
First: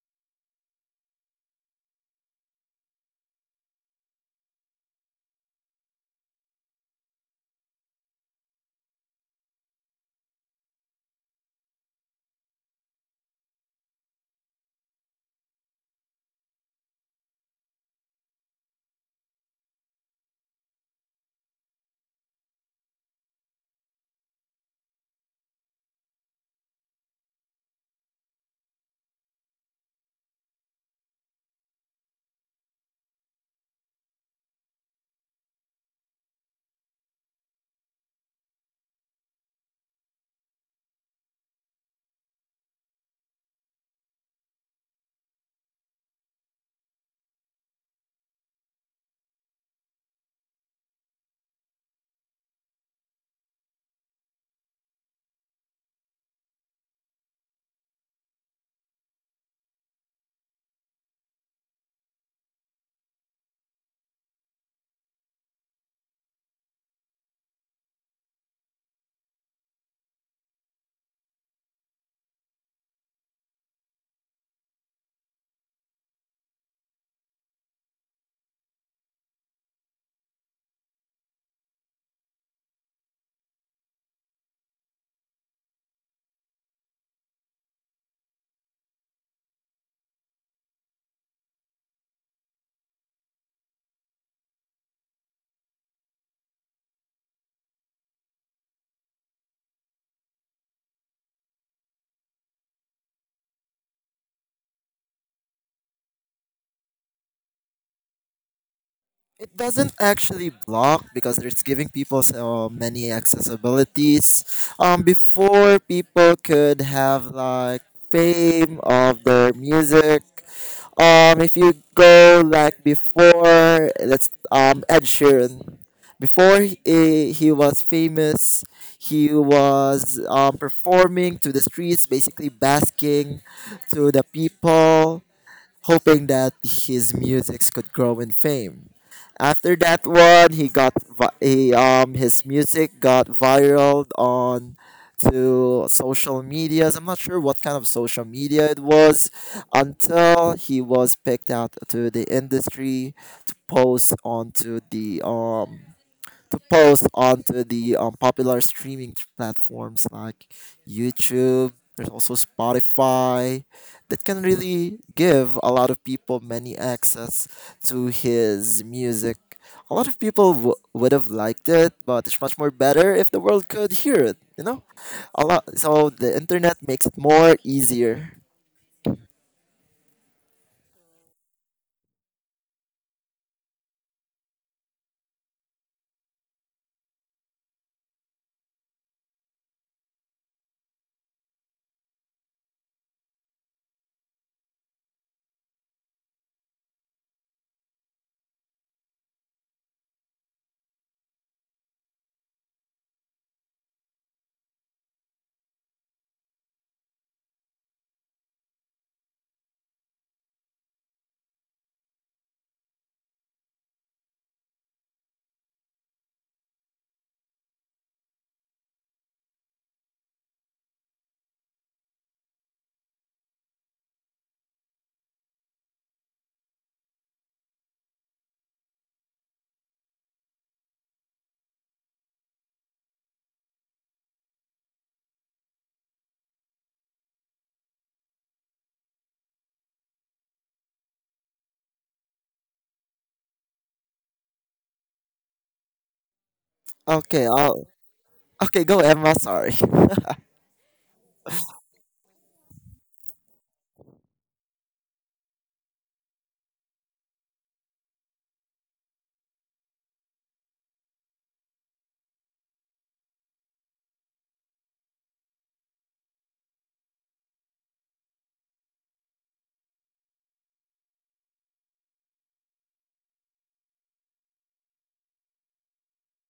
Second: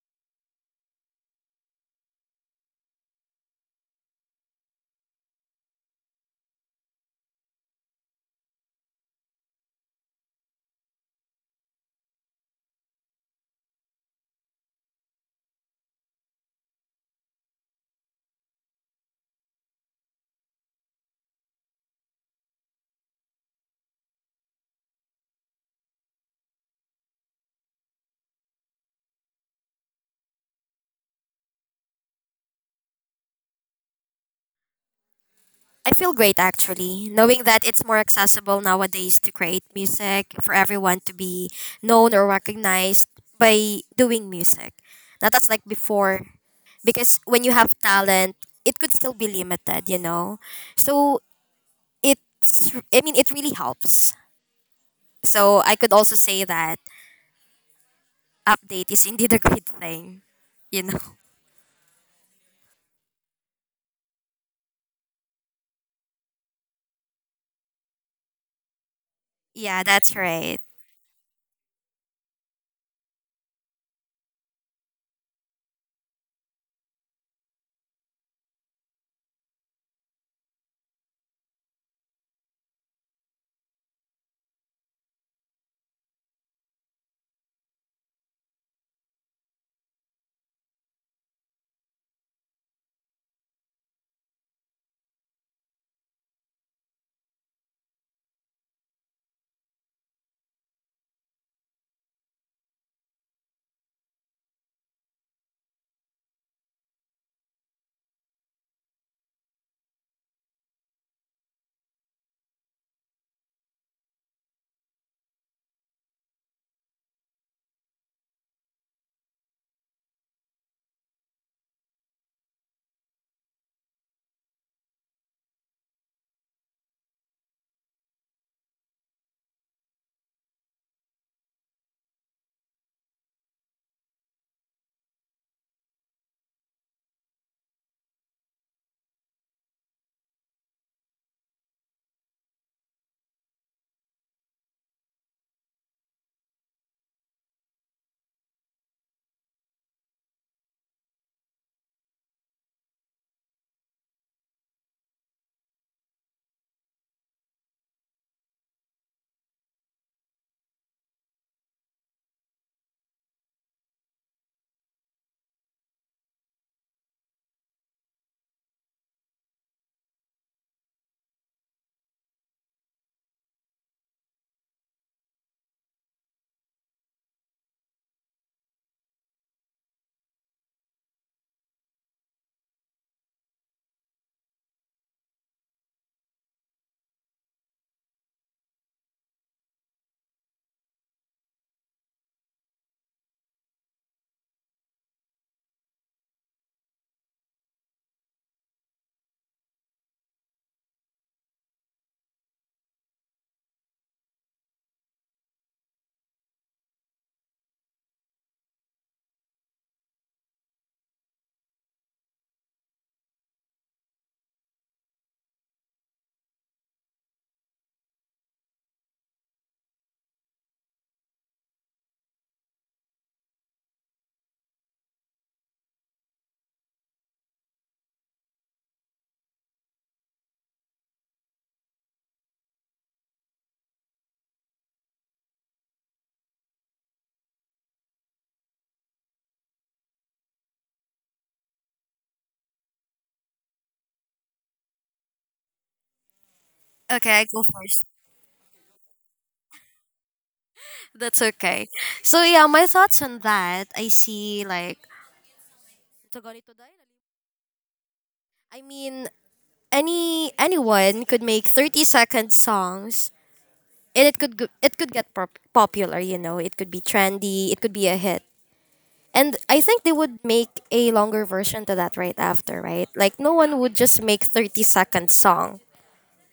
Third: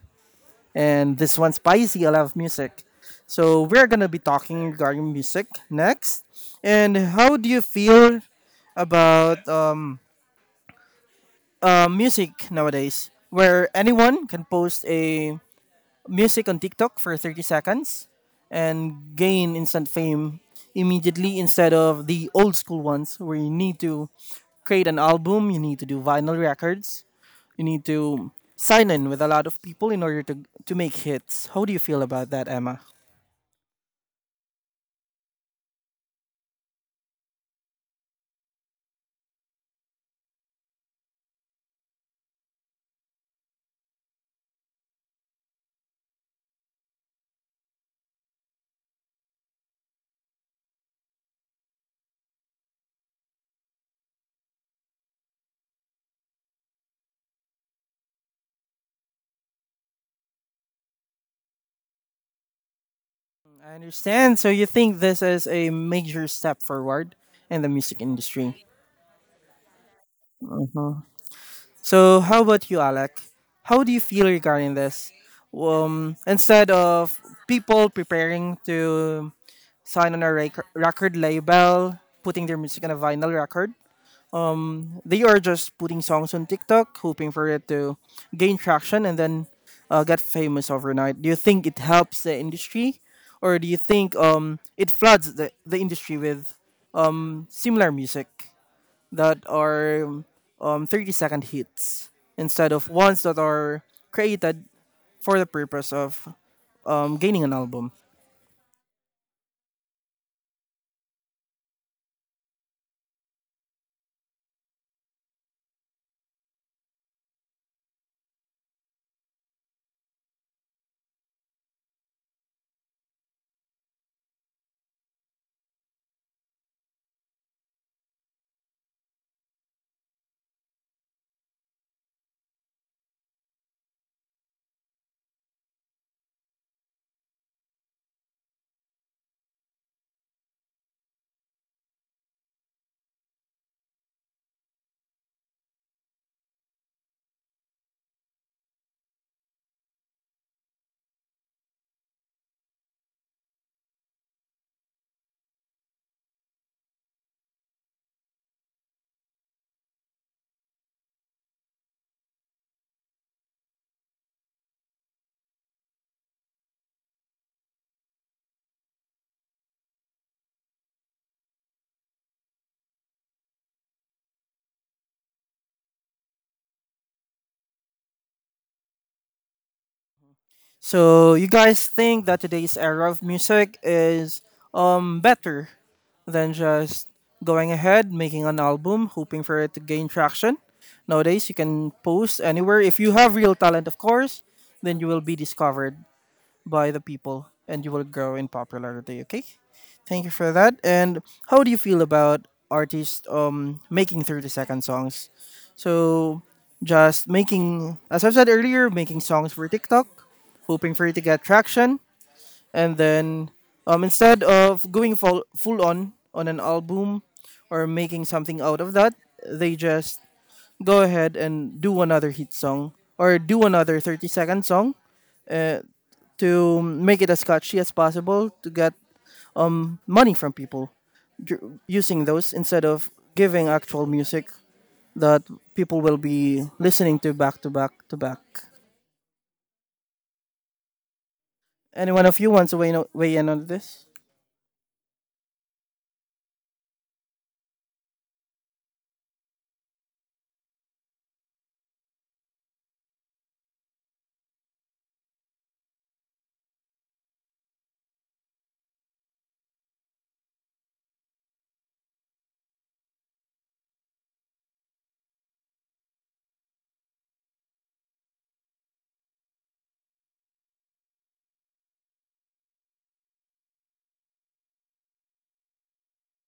S1: And this one's spicy. I love music. So we're going to be talking regarding music next. And how do you feel about music nowadays, where anyone can post a music on TikTok for 30 seconds and gain instant fame immediately instead of the old school ones where you need to create an album, you need to do vinyl records, you need to sign in with a lot of people in order to make hits. How do you feel about that, Emma?
S3: I feel great actually, knowing that it's more accessible nowadays to create music for everyone to be known or recognized by doing music. Not as like before, because when you have talent, it could still be limited, you know? So it's, I mean, it really helps. So I could also say that update is indeed a great thing, you know?
S1: I understand. So you think this is a major step forward in the music industry.
S3: Yeah, that's right.
S1: So, how about you, Alec? How do you feel regarding this? Instead of people preparing to sign on a record label, putting their music on a vinyl record, they are just putting songs on TikTok, hoping for it to gain traction and then get famous overnight. Do you think it helps the industry, or do you think it floods the industry with similar music that are 30-second hits instead of ones that are created for the purpose of gaining an album?
S2: It doesn't actually block because it's giving people so many accessibilities. Before people could have like fame of their music. If you go like before, let's Ed Sheeran. Before he was famous, he was performing to the streets, basically basking to the people hoping that his music could grow in fame. After that one, he got vi- he, his music got viral on to social medias. I'm not sure what kind of social media it was until he was picked out to the industry to post onto the popular streaming platforms like YouTube. There's also Spotify that can really give a lot of people many access to his music. A lot of people would have liked it, but it's much more better if the world could hear it. You know, a lot. So the internet makes it more easier.
S1: So, you guys think that today's era of music is better than just going ahead, making an album, hoping for it to gain traction? Nowadays, you can post anywhere. If you have real talent, of course, then you will be discovered by the people, and you will grow in popularity. Okay, thank you for that. And how do you feel about artists making 30-second songs, so just making, as I've said earlier, making songs for TikTok, hoping for it to get traction, and then instead of going full on an album or making something out of that, they just go ahead and do another hit song or do another 30-second song. Uh to make it as catchy as possible to get money from people, using those instead of giving actual music that people will be listening to back to back to back. Any one of you wants to weigh in on this?
S3: Okay, I
S2: Okay,
S3: go
S2: I'll,
S3: first.
S2: okay, go Emma. Sorry.
S3: That's okay. So yeah, my thoughts on that, I see like, so ganito dahil I mean, anyone could make 30-second songs, and it could get popular, you know. It could be trendy, it could be a hit. And I think they would make a longer version to that right after, right? Like no one would just make 30-second song.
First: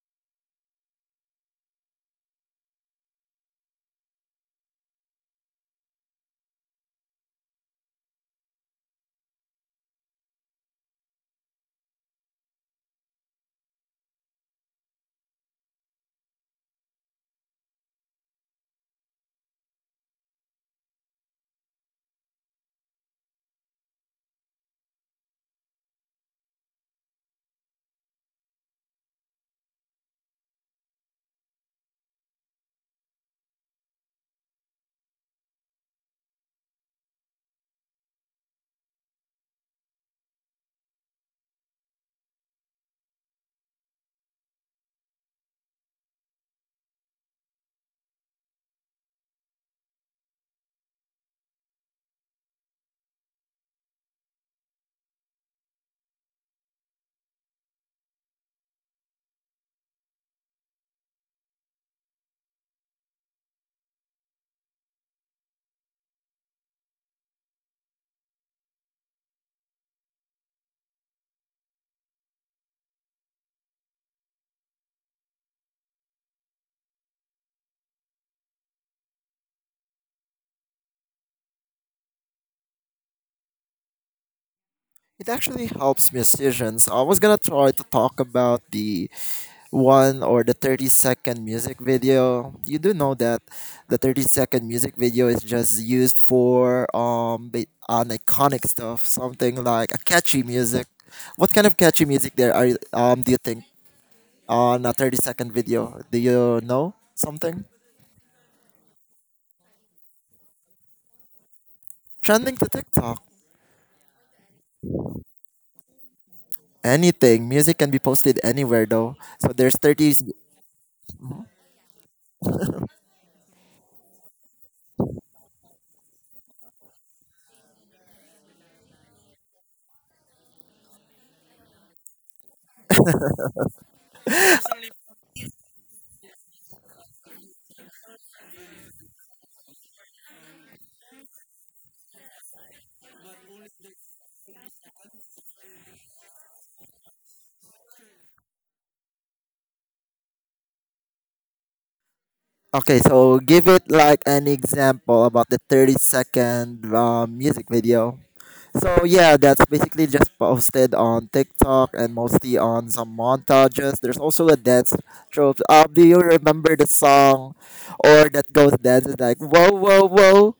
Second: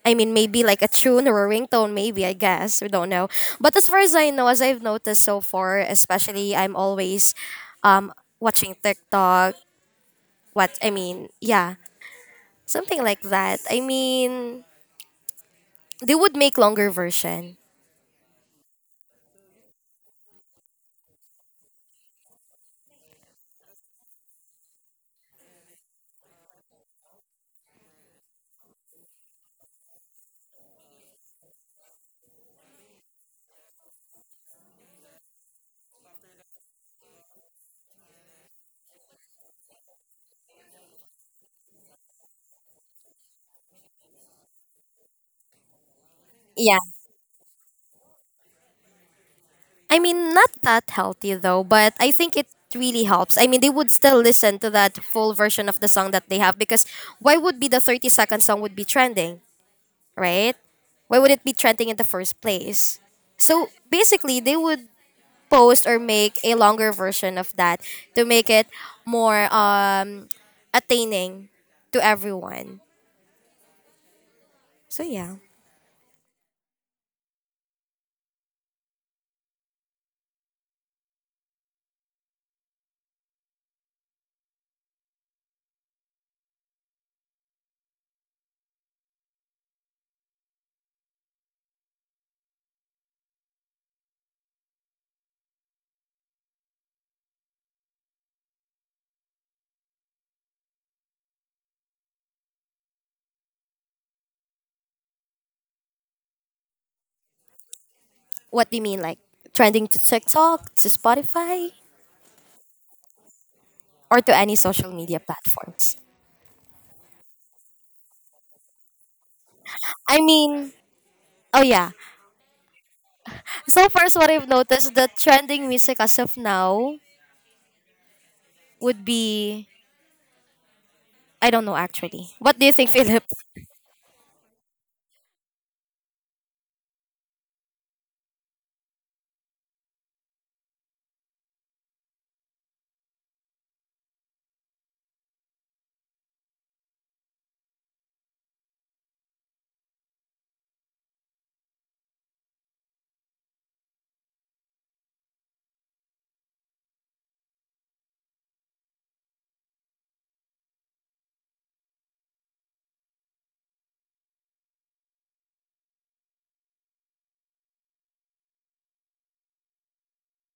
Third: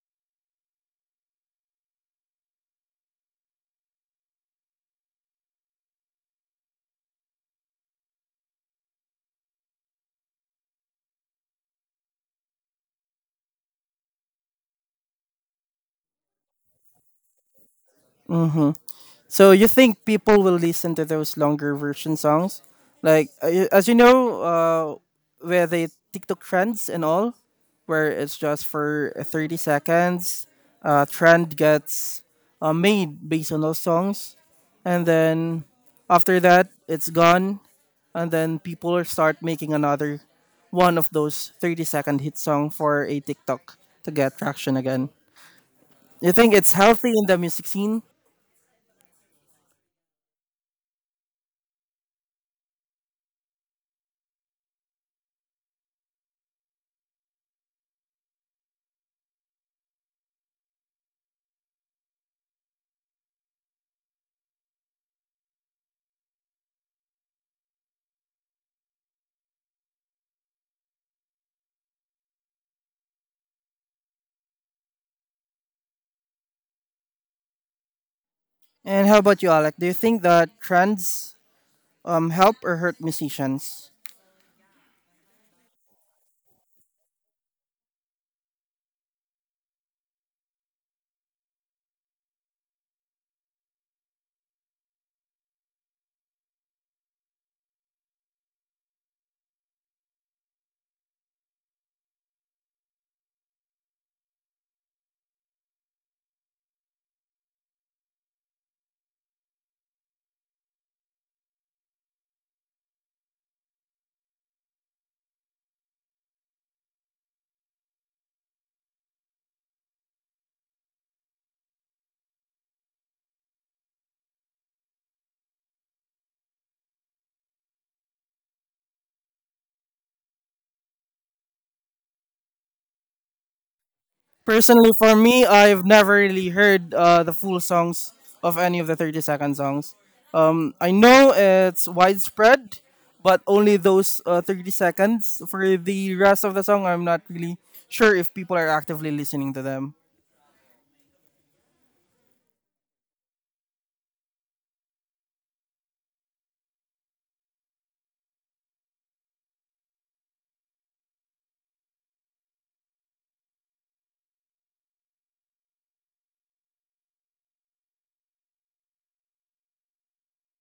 S3: I mean, maybe like a tune or a ringtone, maybe, I guess. We don't know. But as far as I know, as I've noticed so far, especially I'm always um, watching TikTok. What I mean, yeah, something like that. I mean, they would make longer version.
S1: So you think people will listen to those longer version songs? Like as you know, where the TikTok trends and all, where it's just for 30 seconds, trend gets made based on those songs, and then after that it's gone, and then people start making another one of those 30 second hit song for a TikTok to get traction again. You think it's
S3: Yeah.
S1: healthy in the music scene?
S3: I mean, not that healthy though, but I think it really helps. I mean, they would still listen to that full version of the song that they have, because why would be the 30-second song would be trending, right? Why would it be trending in the first place? So basically, they would post or make a longer version of that to make it more attaining to everyone. So yeah.
S1: And how about you, Alec? Do you think that trends help or hurt musicians?
S2: It actually helps musicians. I was gonna try to talk about the one or the 30-second music video. You do know that the 30-second music video is just used for an iconic stuff, something like a catchy music. What kind of catchy music there, are do you think, on a 30-second video? Do you know something
S3: What do you mean, like trending to TikTok, to Spotify,
S2: trending to TikTok?
S3: or to any social media platforms?
S2: Anything music can be posted anywhere, though, so there's
S3: I mean, oh yeah. So first, what I've noticed that trending music as of now would be I don't know actually. What do you think, Philip?
S1: Personally, for me, I've never really heard the full songs of any of the 30-second songs. I know it's widespread, but only those 30 seconds. For the rest of the song, I'm not really sure if people are actively listening to them.
S2: okay, so give it like an example about the 30 second music video. So yeah, that's basically just posted on TikTok and mostly on some montages. There's also a dance trope. Do you remember the song or that goes, dance is like whoa whoa whoa?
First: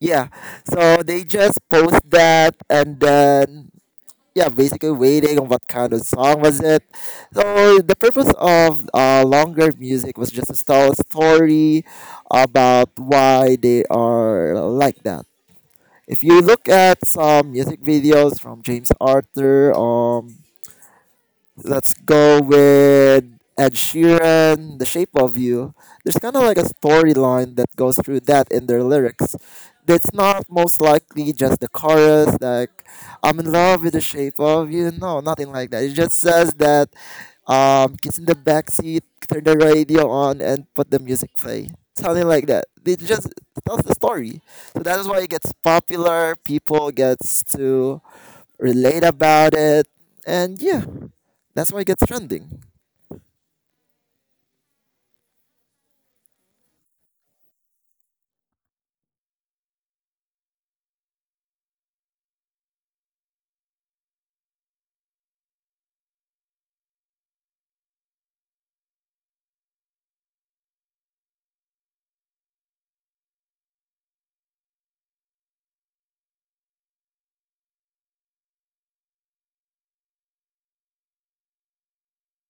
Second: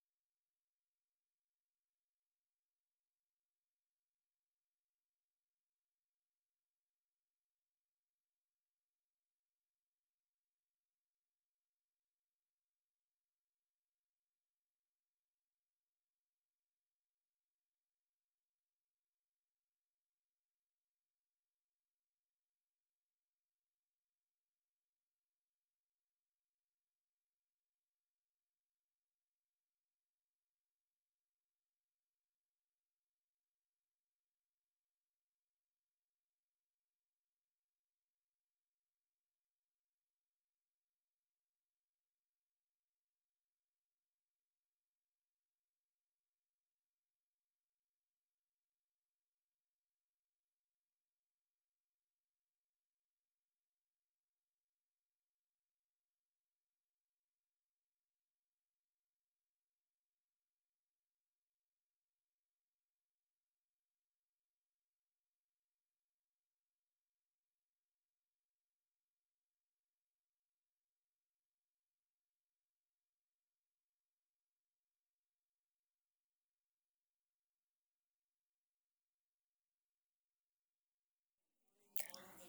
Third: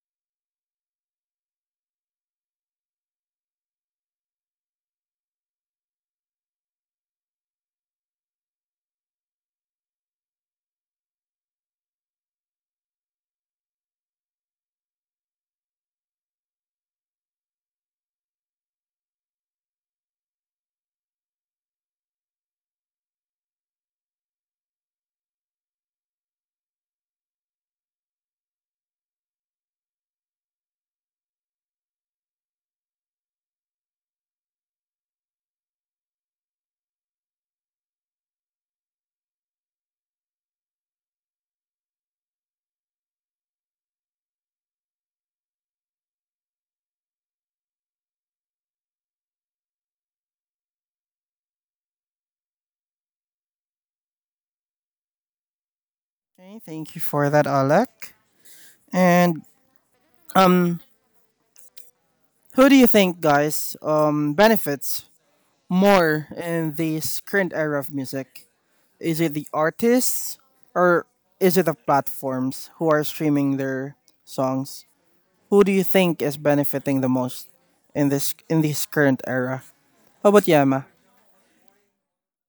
S2: Yeah. So they just post that, and then yeah, basically waiting on what kind of song was it. So the purpose of longer music was just to tell a story about why they are like that. If you look at some music videos from James Arthur, let's go with Ed Sheeran, The Shape of You. There's kind of like a storyline that goes through that in their lyrics. It's not most likely just the chorus, like, I'm in love with the shape of you. No, nothing like that. It just says that kids in the back seat, turn the radio on, and put the music play. Something like that. It just tells the story. So that is why it gets popular. People gets to relate about it, and yeah, that's why it gets trending.
S1: Okay, thank you for that, Alec. And um, who do you think, guys, benefits more in this current era of music? Is it the artists, or is it the platforms who are streaming their songs? Who do you think is benefiting the most in this current era? How about Yama?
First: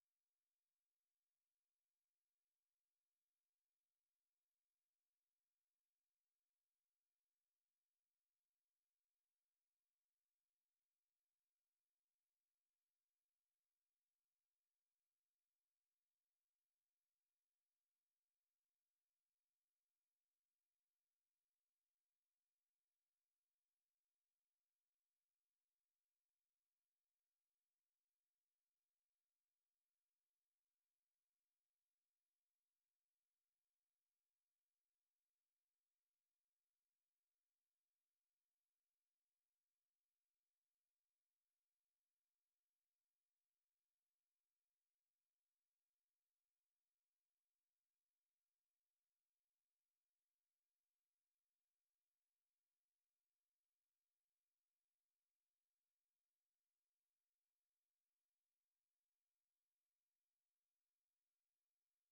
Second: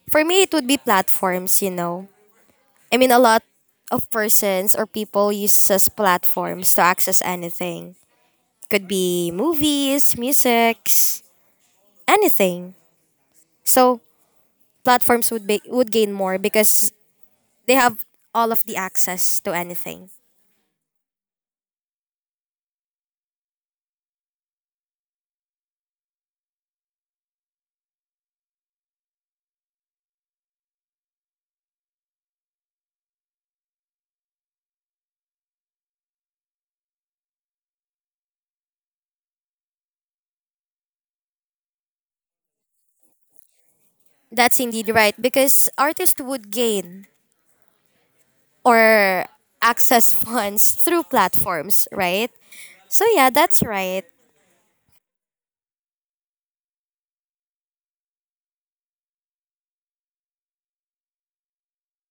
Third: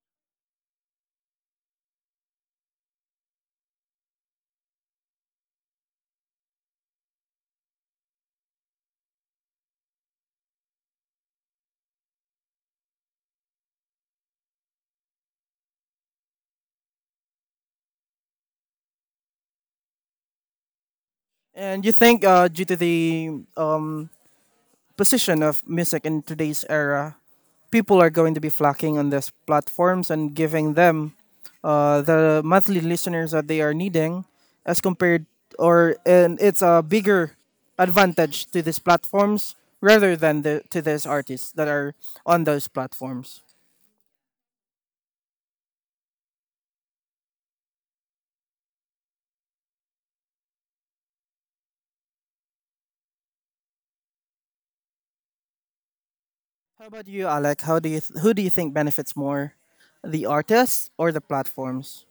S3: For me, it would be platforms. You know, I mean, a lot of persons or people uses platforms to access anything. Could be movies, musics, anything. So platforms would gain more, because they have all of the access to anything.
S1: And you think due to the position of music in today's era, people are going to be flocking on these platforms and giving them the monthly listeners that they are needing, as compared, or, and it's a bigger advantage to these platforms rather than to these artists that are on those platforms.
S3: That's indeed right because artists would gain or access funds through platforms, right? So yeah, that's right.
S1: How about you, Alec? How do you who do you think benefits more, the artists or the platforms?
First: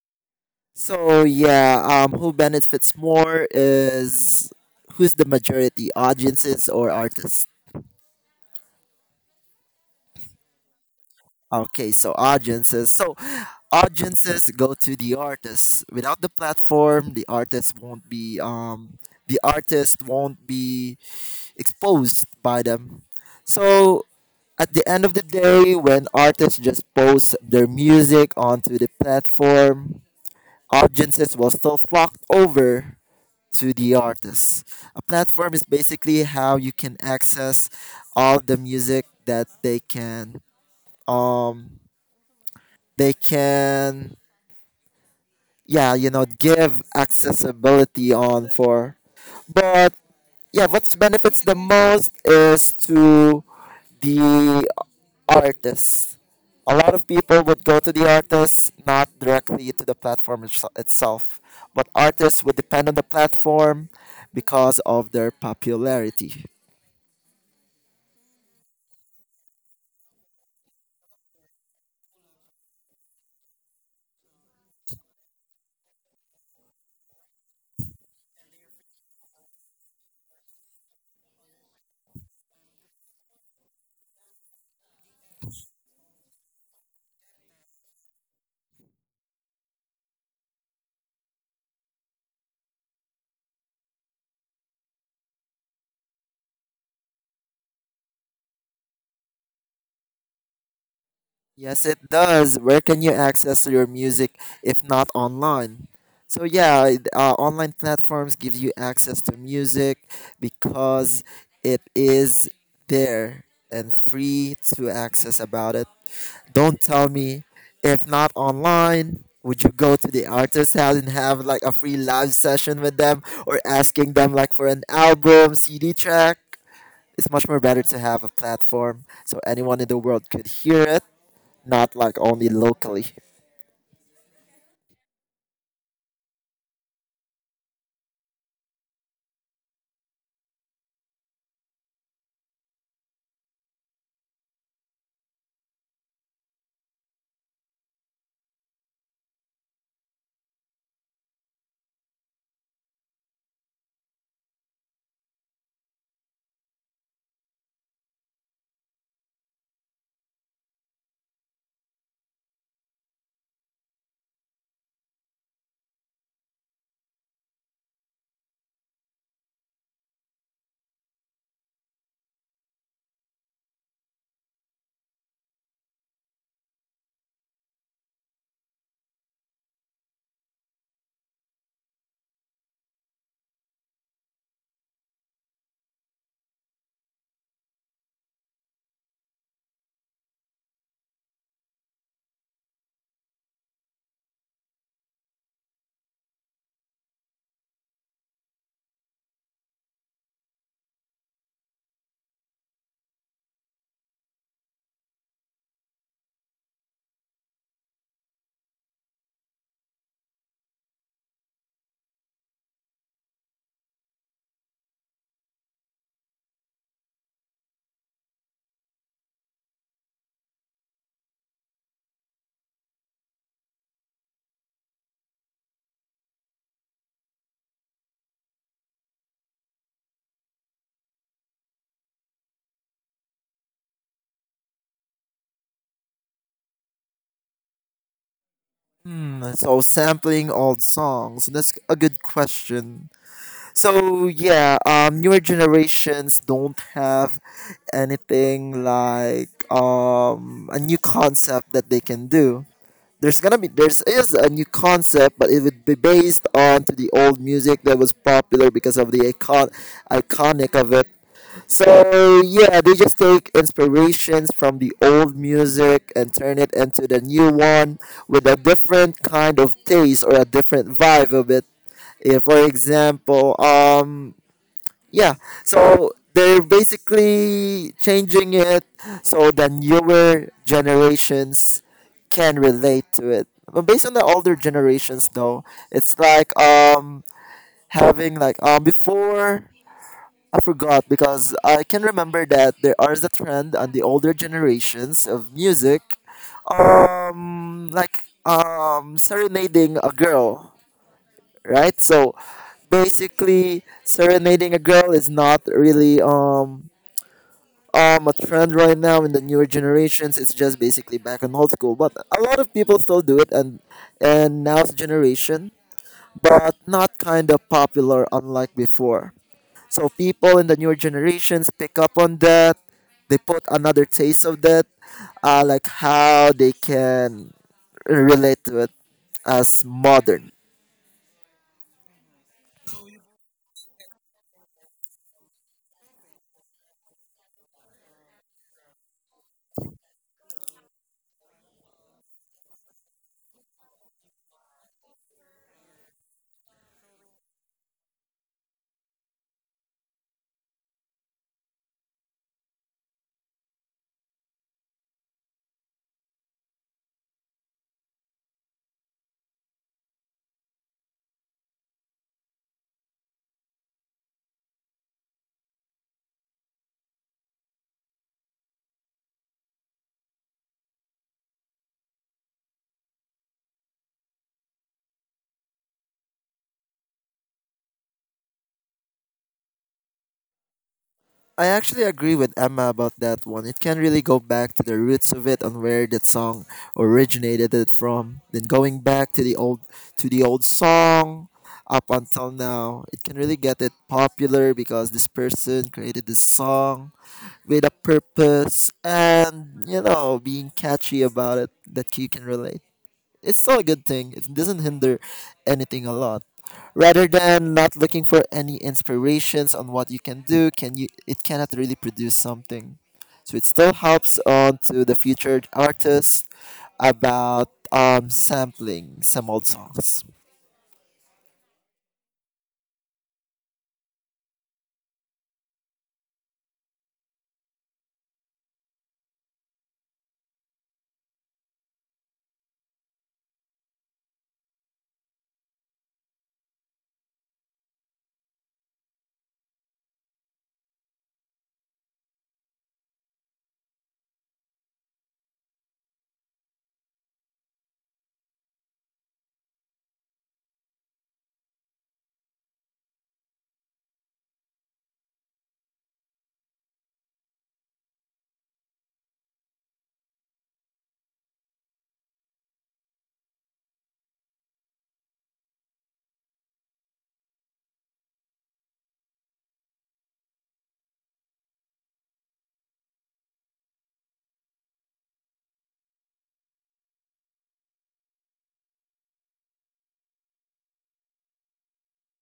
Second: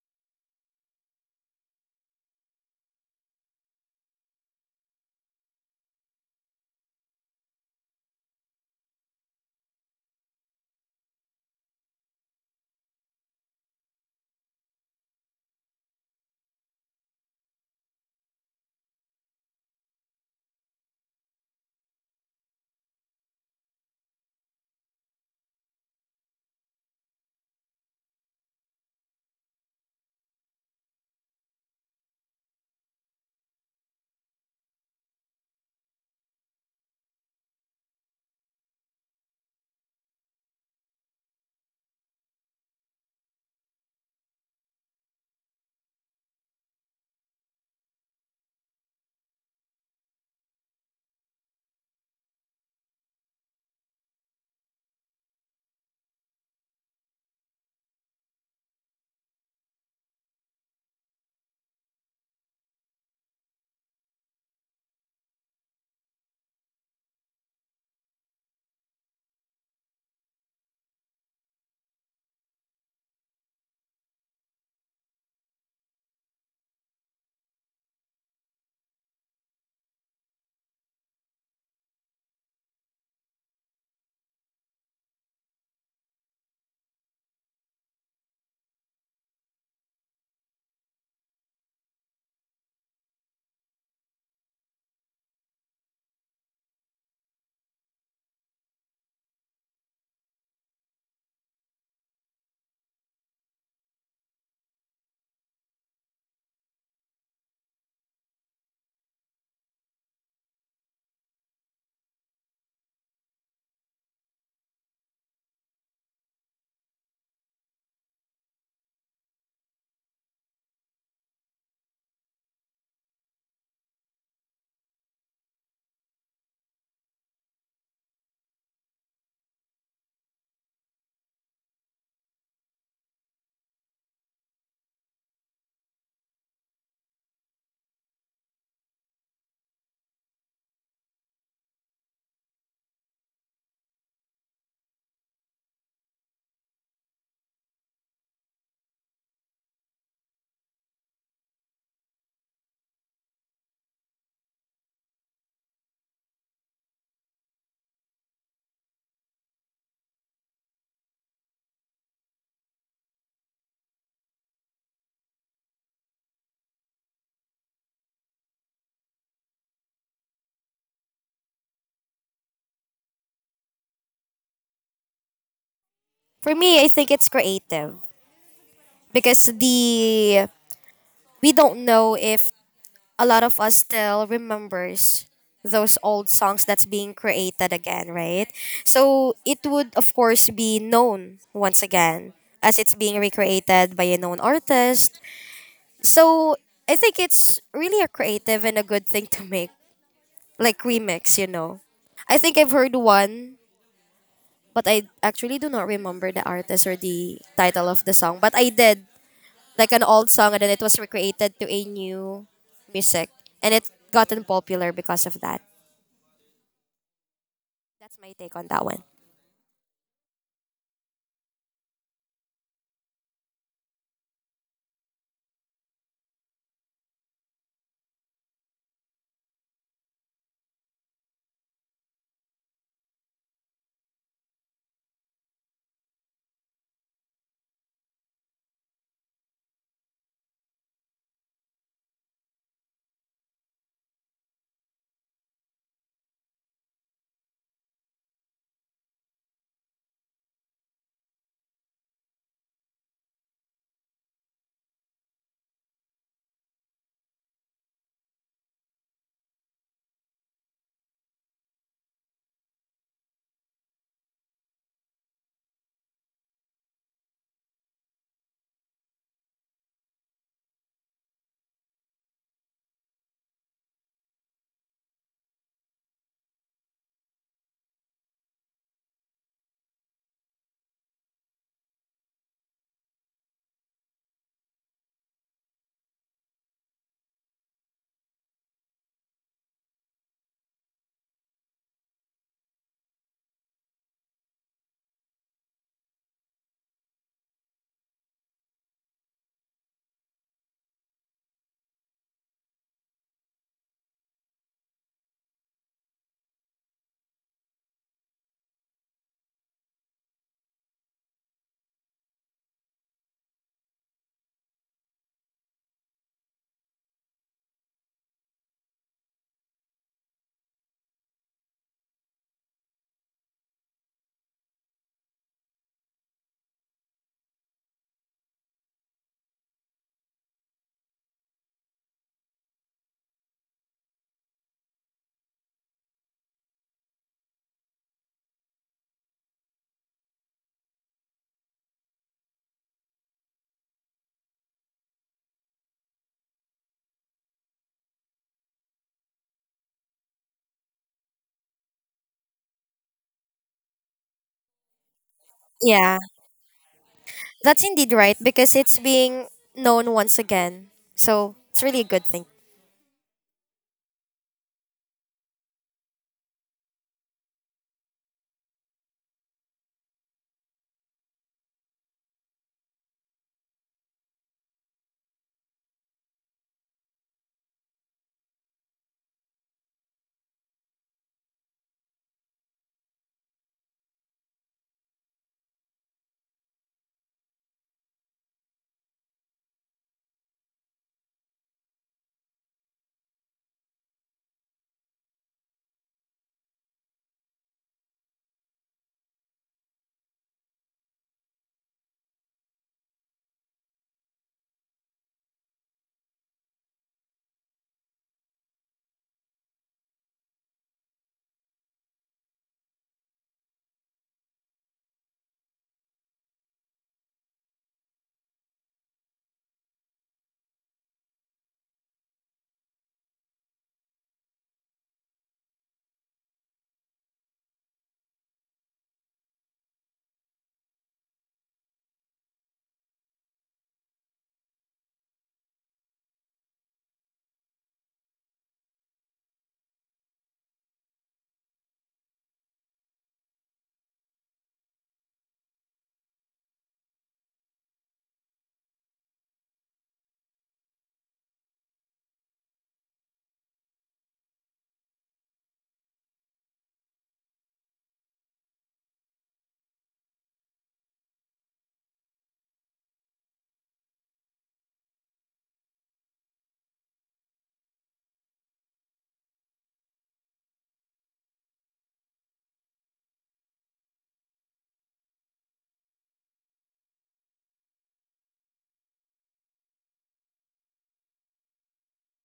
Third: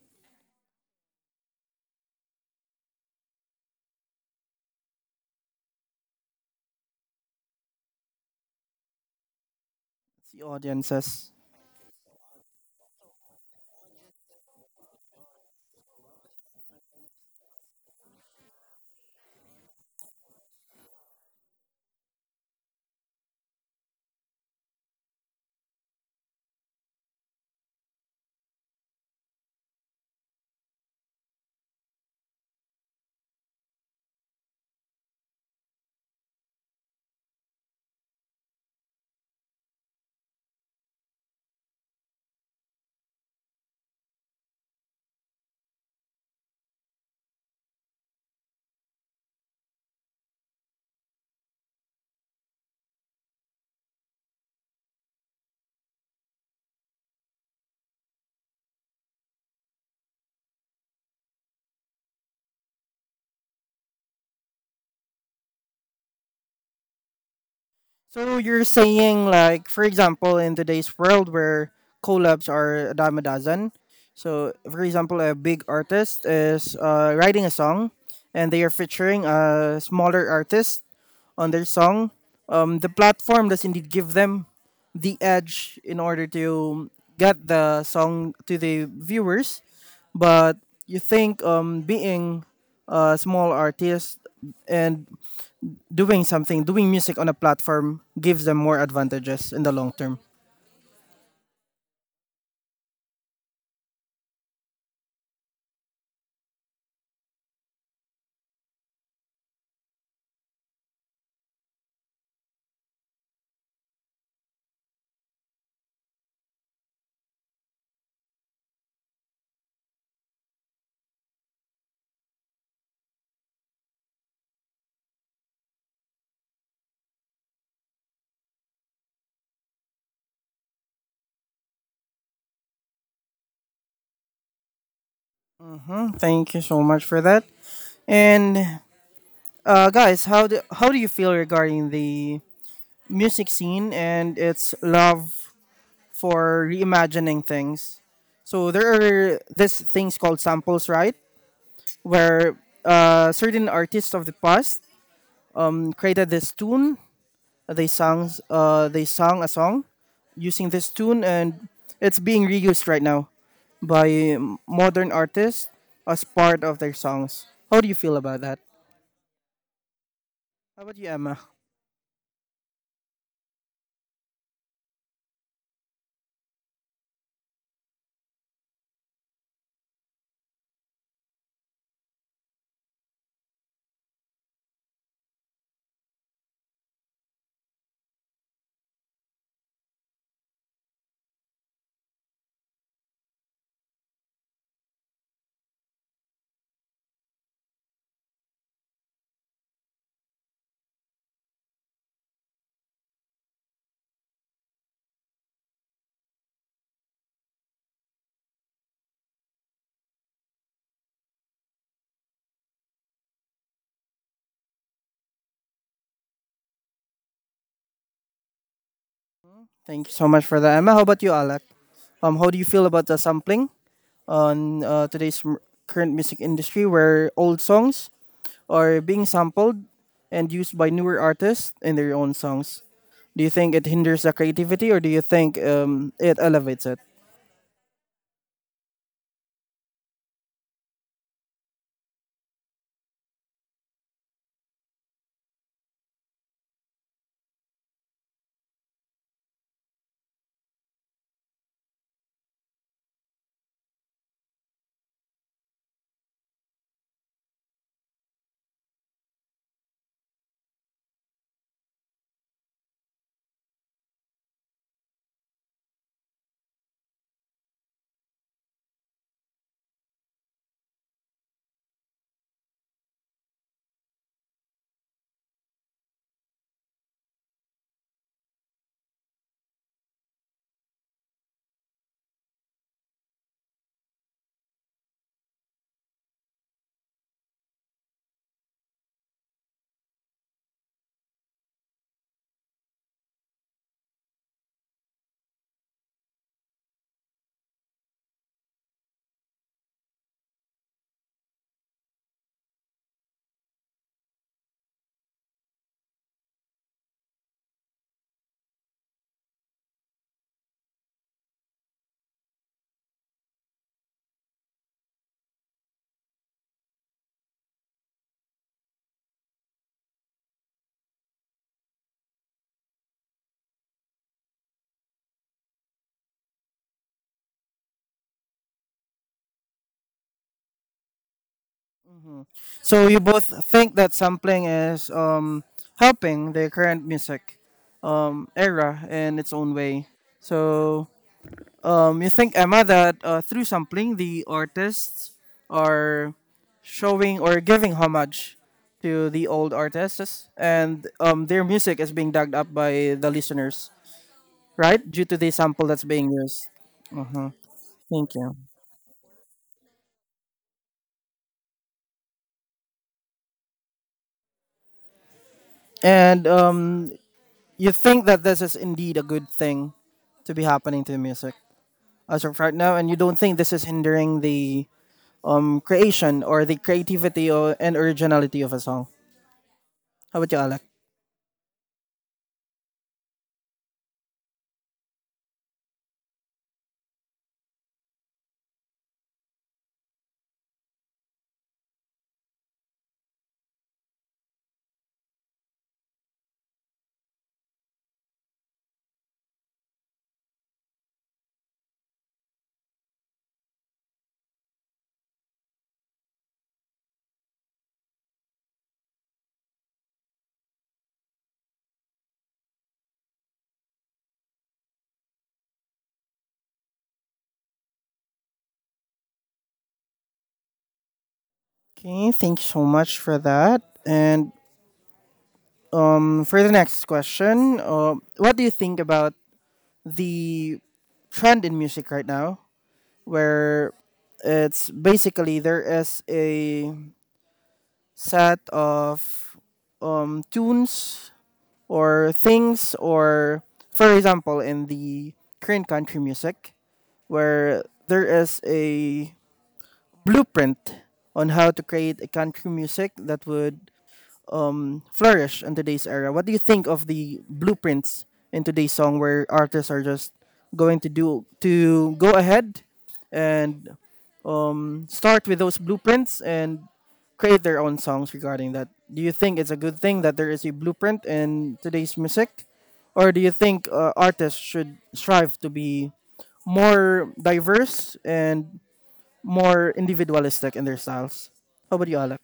S2: So yeah, who benefits more is who's the majority, audiences or artists?
S1: The audiences.
S2: Okay, so audiences. So audiences go to the artists. Without the platform, the artists won't be the artist won't be exposed by them. So at the end of the day, when artists just post their music onto the platform, audiences will still flock over to the artists. A platform is basically how you can access all the music that they can um they can yeah, you know, give accessibility on for. But yeah, what benefits the most is to the artists. A lot of people would go to the artists, not directly to the platform itself. But artists would depend on the platform because of their popularity.
S1: So you're saying like, for example, in today's world where collabs are a dime a dozen. So for example, a big artist is writing a song, and they are featuring a smaller artist on their song. The platform does indeed give them the edge in order to get the song to the viewers. But you think being a small artist and doing music on a platform gives them more advantages in the long term.
S2: Yes, it does. Where can you access your music if not online? So yeah, online platforms give you access to music because it is there and free to access about it. Don't tell me if not online, would you go to the artist's house and have like a free live session with them, or asking them like for an album, CD track? It's much more better to have a platform so anyone in the world could hear it, not like only locally.
S1: Hmm. Thank you so much for that. And guys, how do you feel regarding the music scene and its love for reimagining things? So there are these things called samples, right? Where certain artists of the past created this tune. They sang a song using this tune, and it's being reused right now by modern artists as part of their songs. How do you feel about that? How about you, Emma?
S3: For me, I think it's creative, because the we don't know if a lot of us still remembers those old songs that's being created again, right? So it would of course be known once again as it's being recreated by a known artist. So I think it's really a creative and a good thing to make, like remix, you know. I think I've heard one, but I actually do not remember the artist or the title of the song. But I did like an old song, and then it was recreated to a new music, and it gotten popular because of that. That's my take on that one.
S1: Thank you so much for that, Emma. How about you, Alec? How do you feel about the sampling on current music industry, where old songs are being sampled and used by newer artists in their own songs? Do you think it hinders the creativity, or do you think it elevates it?
S2: Hmm. So sampling old songs, that's a good question. So yeah, newer generations don't have anything like a new concept that they can do. There's gonna be there's is a new concept, but it would be based on to the old music that was popular because of the iconic of it. So yeah, they just take inspirations from the old music and turn it into the new one with a different kind of taste or a different vibe of it. Yeah, for example, yeah, so they're basically changing it so the newer generations can relate to it. But based on the older generations, though, it's like having like before, I forgot because I can remember that there is a trend on the older generations of music, like serenading a girl, right? So basically, serenading a girl is not really a trend right now in the newer generations. It's just basically back in old school, but a lot of people still do it, and now's generation, but not kind of popular unlike before. So people in the newer generations pick up on that. They put another taste of that, like how they can relate to it as modern.
S1: So you both think that sampling is helping the current music era in its own way. So you think, Emma, that through sampling the artists are showing or giving homage to the old artists, and their music is being dug up by the listeners, right? Due to the sample that's
S3: Yeah,
S1: being used. Hmm.
S3: that's indeed
S1: Thank
S3: right
S1: you.
S3: because it's being known once again. So it's really a good thing.
S1: And you think that this is indeed a good thing to be happening to music as of right now, and you don't think this is hindering the creation or the creativity, and originality of a song. How about you, Alec?
S2: I actually agree with Emma about that one. It can really go back to the roots of it and where that song originated it from. Then going back to the old song up until now, it can really get it popular because this person created this song with a purpose, and you know, being catchy about it that you can relate. It's still a good thing. It doesn't hinder anything a lot, rather than not looking for any inspirations on what you can do. Can you, it cannot really produce something. So it still helps on to the future artists about sampling some old songs.
S1: Okay, thank you so much for that. And for the next question, what do you think about the trend in music right now, where it's basically there is a set of tunes or things, or for example, in the Korean country music, where there is a blueprint on how to create a country music that would flourish in today's era. What do you think of the blueprints in today's song, where artists are just going to do to go ahead and start with those blueprints and create their own songs regarding that. Do you think it's a good thing that there is a blueprint in today's music, or do you think artists should strive to be more diverse and more individualistic in their styles? How about you, Alec?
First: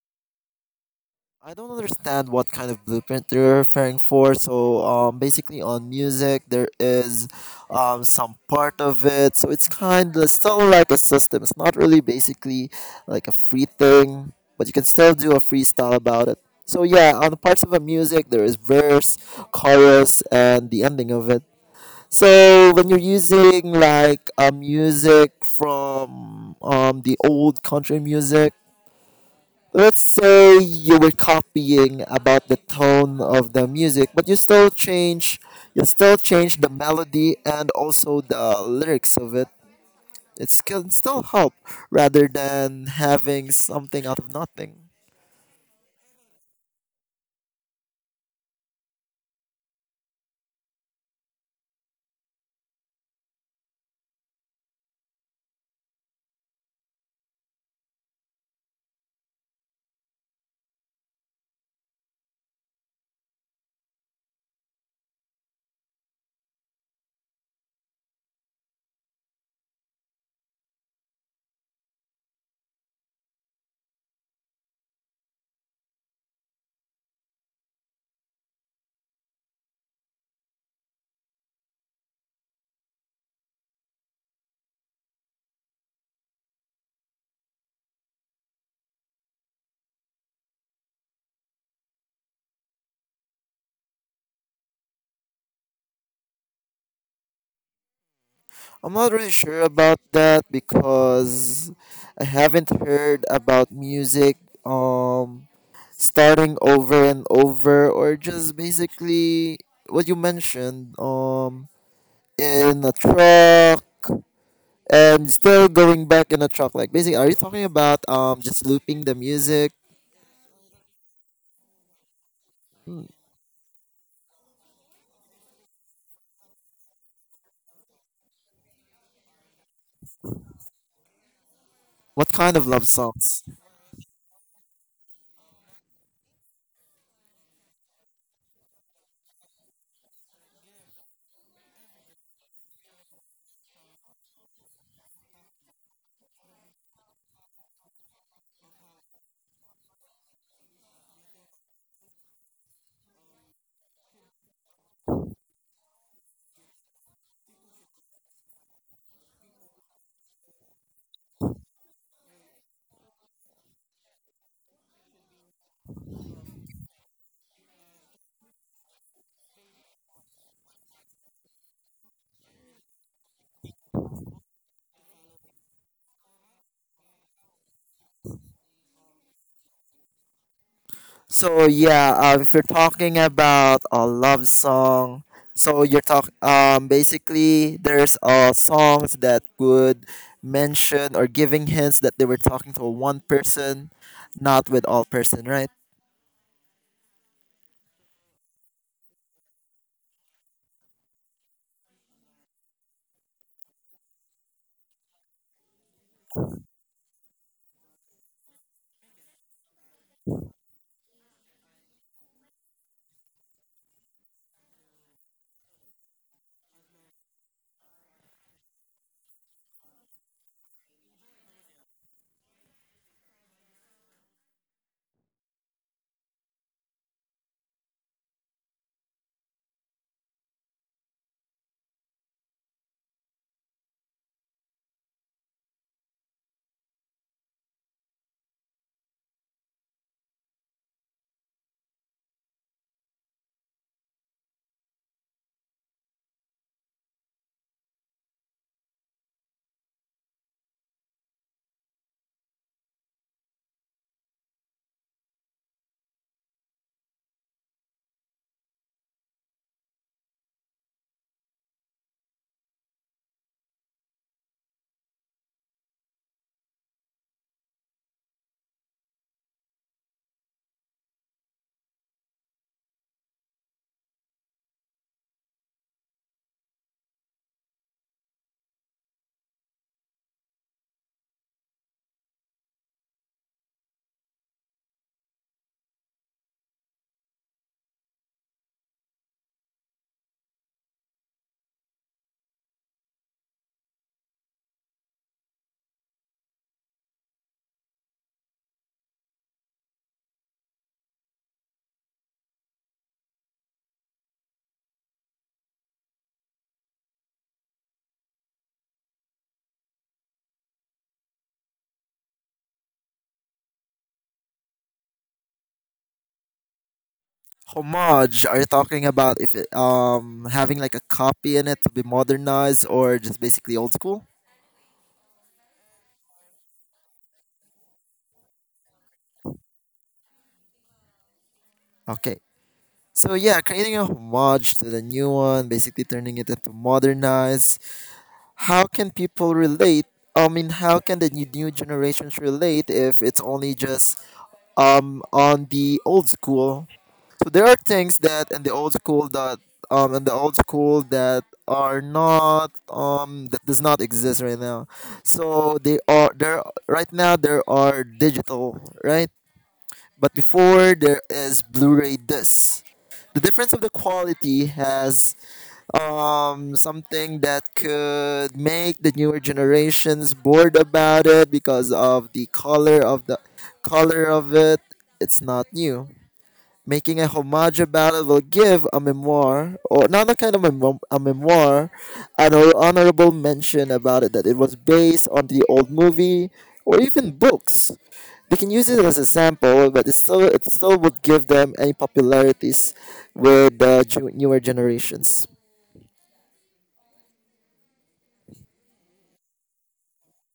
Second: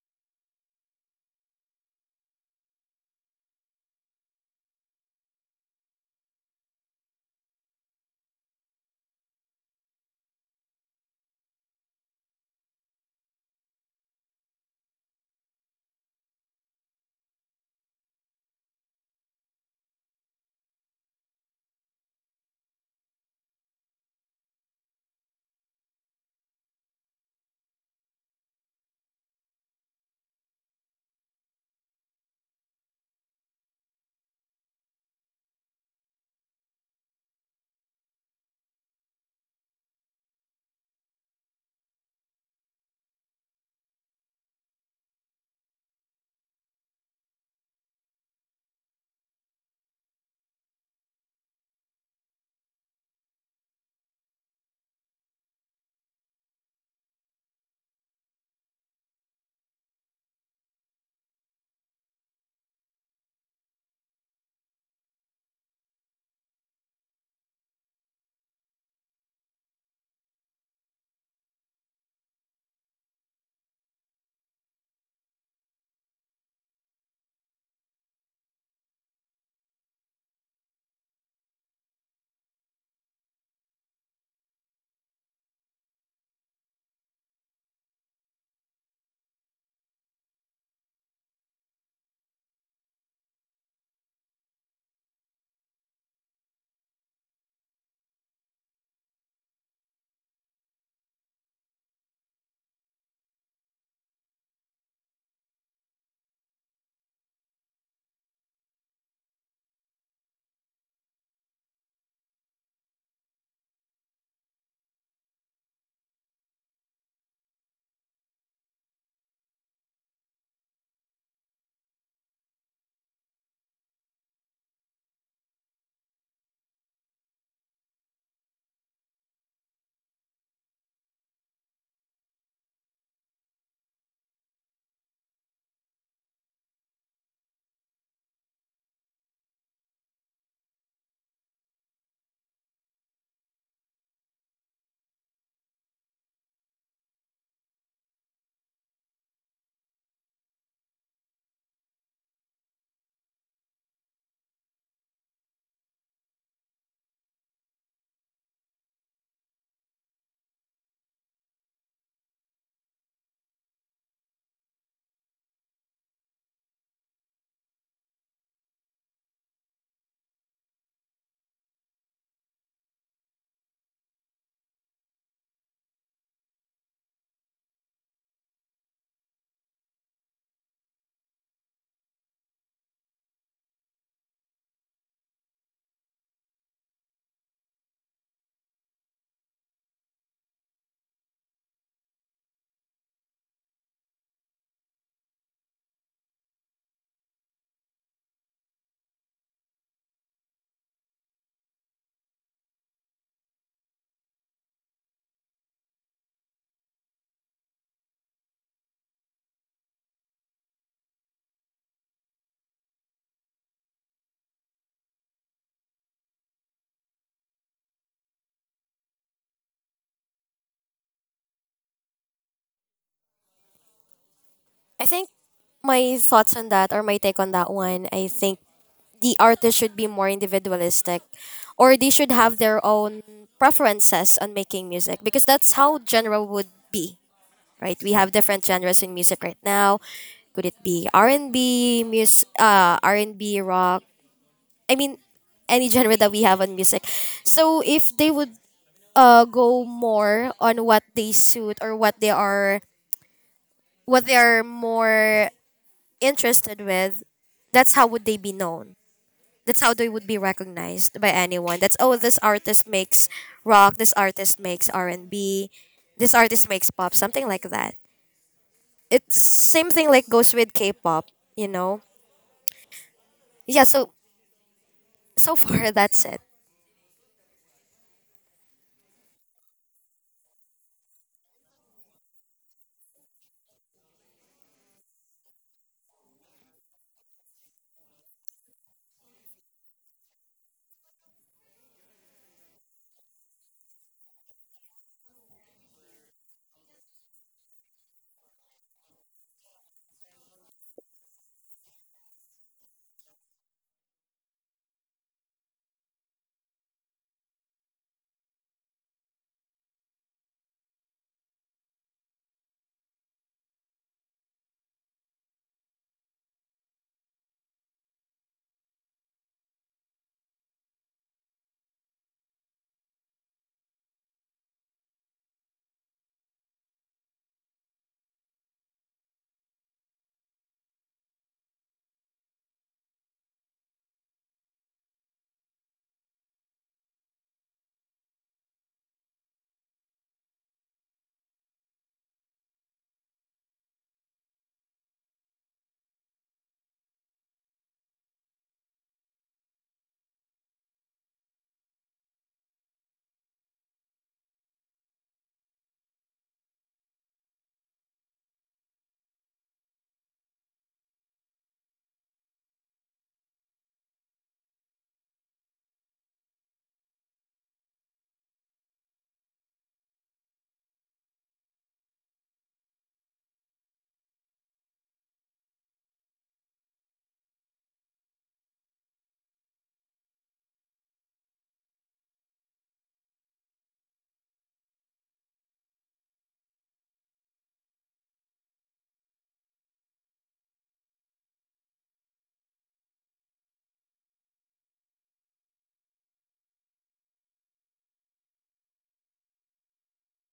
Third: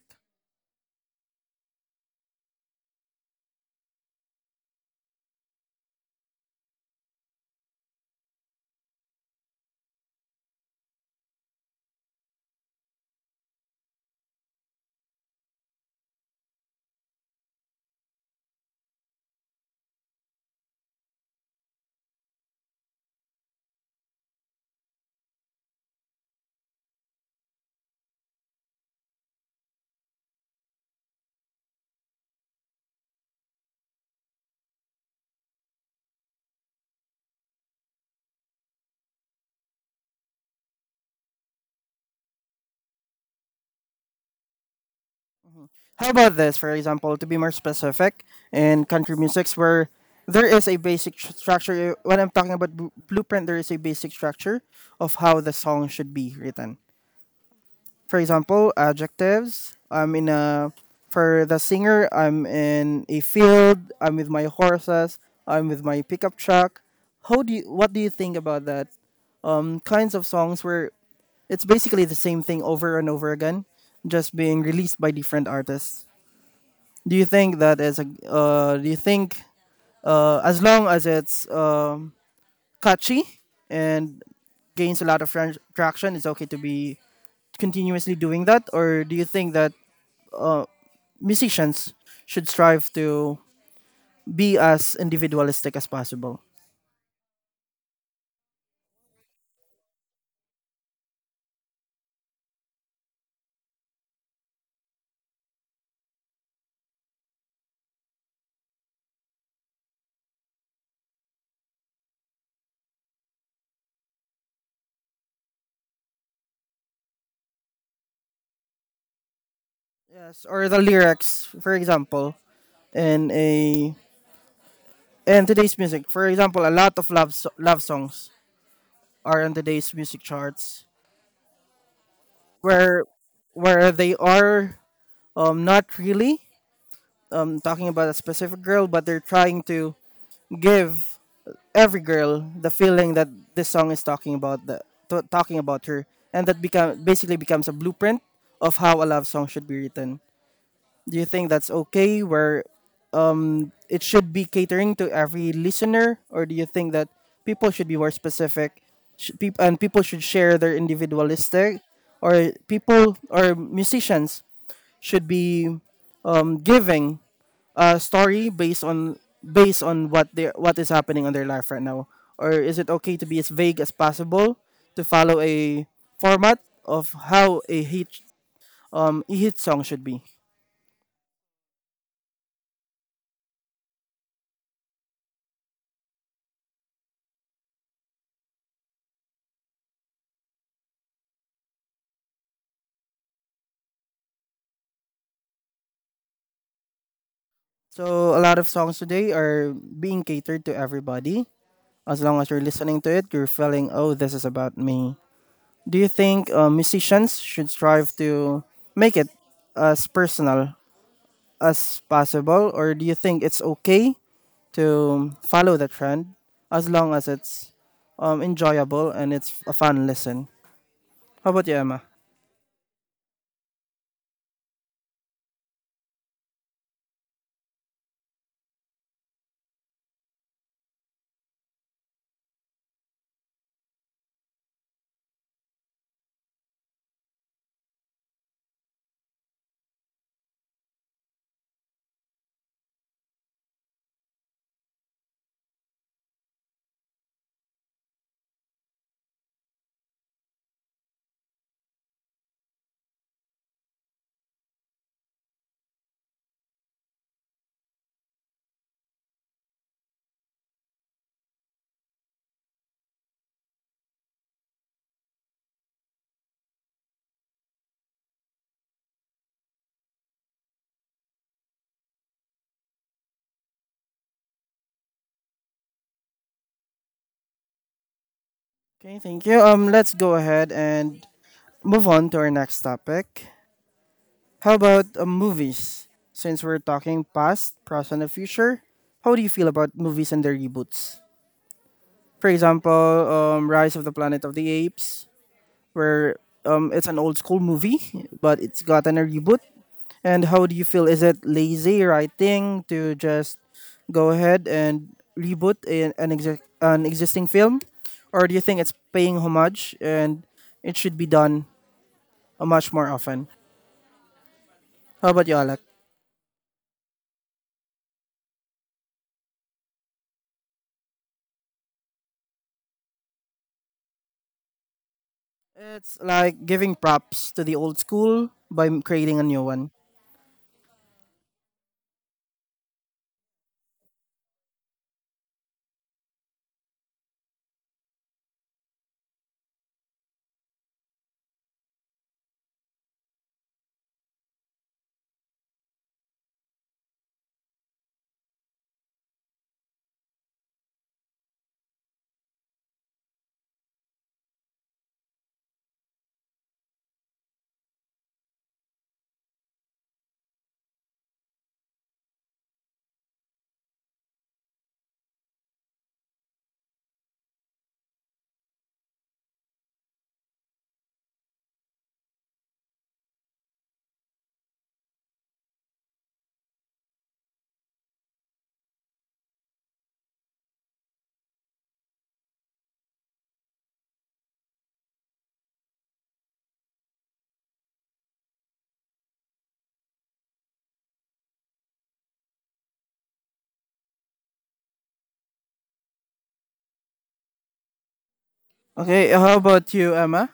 S2: I don't understand what kind of blueprint they are referring for. So, basically on music, there is, some part of it. So it's kind of still like a system. It's not really basically like a free thing, but you can still do a freestyle about it. So yeah, on the parts of a music, there is verse, chorus, and the ending of it. So when you're using like a music from the old country music, let's say you were copying about the tone of the music, but you still change the melody and also the lyrics of it. It can still help, rather than having something out of nothing.
S1: How about this, for example, to be more specific, in country musics where there is a basic structure. When I'm talking about blueprint, there is a basic structure of how the song should be written. For example, adjectives. I'm in a for the singer. I'm in a field. I'm with my horses. I'm with my pickup truck. How do you? What do you think about that? Kinds of songs where it's basically the same thing over and over again, just being released by different artists. Do you think that is a? Do you think as long as it's catchy and gains a lot of traction, it's okay to be continuously doing that, or do you think that uh, musicians should strive to be as individualistic as possible?
S2: I'm not really sure about that, because I haven't heard about music um starting over and over, or just basically what you mentioned, in a truck and still going back in a truck. Like basically, are you talking about just looping the music?
S1: Yes, or the lyrics, for example,
S2: Hmm.
S1: in a in today's music, for example, a lot of love songs are in today's music charts,
S2: What kind of love
S1: where
S2: songs?
S1: where they are not really talking about a specific girl, but they're trying to give every girl the feeling that this song is talking about the talking about her, and that become basically becomes a blueprint of how a love song should be written. Do you think that's okay, where it should be catering to every listener, or do you think that people should be more specific, sh- peop- and people should share their individualistic, or people or musicians should be giving a story based on what they what is happening on their life right now, or is it okay to be as vague as possible to follow a format of how a hit song should be?
S2: So yeah, if you're talking about a love song, so you're talk basically there's songs that would mention or giving hints that they were talking to one person, not with all person, right?
S1: So a lot of songs today are being catered to everybody. As long as you're listening to it, you're feeling, oh, this is about me. Do you think musicians should strive to make it as personal as possible, or do you think it's okay to follow the trend as long as it's enjoyable and it's a fun listen? How about you, Emma?
S3: I think my thoughts on that, or my take on that one, I think the artist should be more individualistic, or they should have their own preferences on making music, because that's how genre would be. Right, we have different genres in music right now. Could it be R&B, R&B rock, I mean any genre that we have on music. So if they would go more on what they suit, or what they are more interested with, that's how would they be known. That's how they would be recognized by anyone. That's oh, this artist makes rock. This artist makes R and B. This artist makes pop. Something like that. It's same thing like goes with K-pop. You know. Yeah. So far that's it.
S1: Okay, thank you. Let's go ahead and move on to our next topic. How about movies? Since we're talking past, present, and future, how do you feel about movies and their reboots? For example, Rise of the Planet of the Apes, where it's an old school movie, but it's gotten a reboot. And how do you feel? Is it lazy writing to just go ahead and reboot an existing film? Or do you think it's paying homage and it should be done much more often? How about you, Alec?
S2: Homage, are you talking about if it, having like a copy in it to be modernized, or just basically old school?
S1: It's like giving props to the old school by creating a new one.
S2: Okay. So yeah, creating a homage to the new one, basically turning it into modernized. How can people relate? I mean, how can the new generations relate if it's only just on the old school? So there are things that in the old school that are not that does not exist right now. So they are there right now. There are digital right, but before there is Blu-ray discs. The difference of the quality has something that could make the newer generations bored about it because of the color of it. It's not new. Making a homage about it will give a memoir, or not a kind of a memoir, an honorable mention about it, that it was based on the old movie or even books. They can use it as a sample, but it still, it still would give them any popularities with the newer generations.
S1: Okay, how about you, Emma?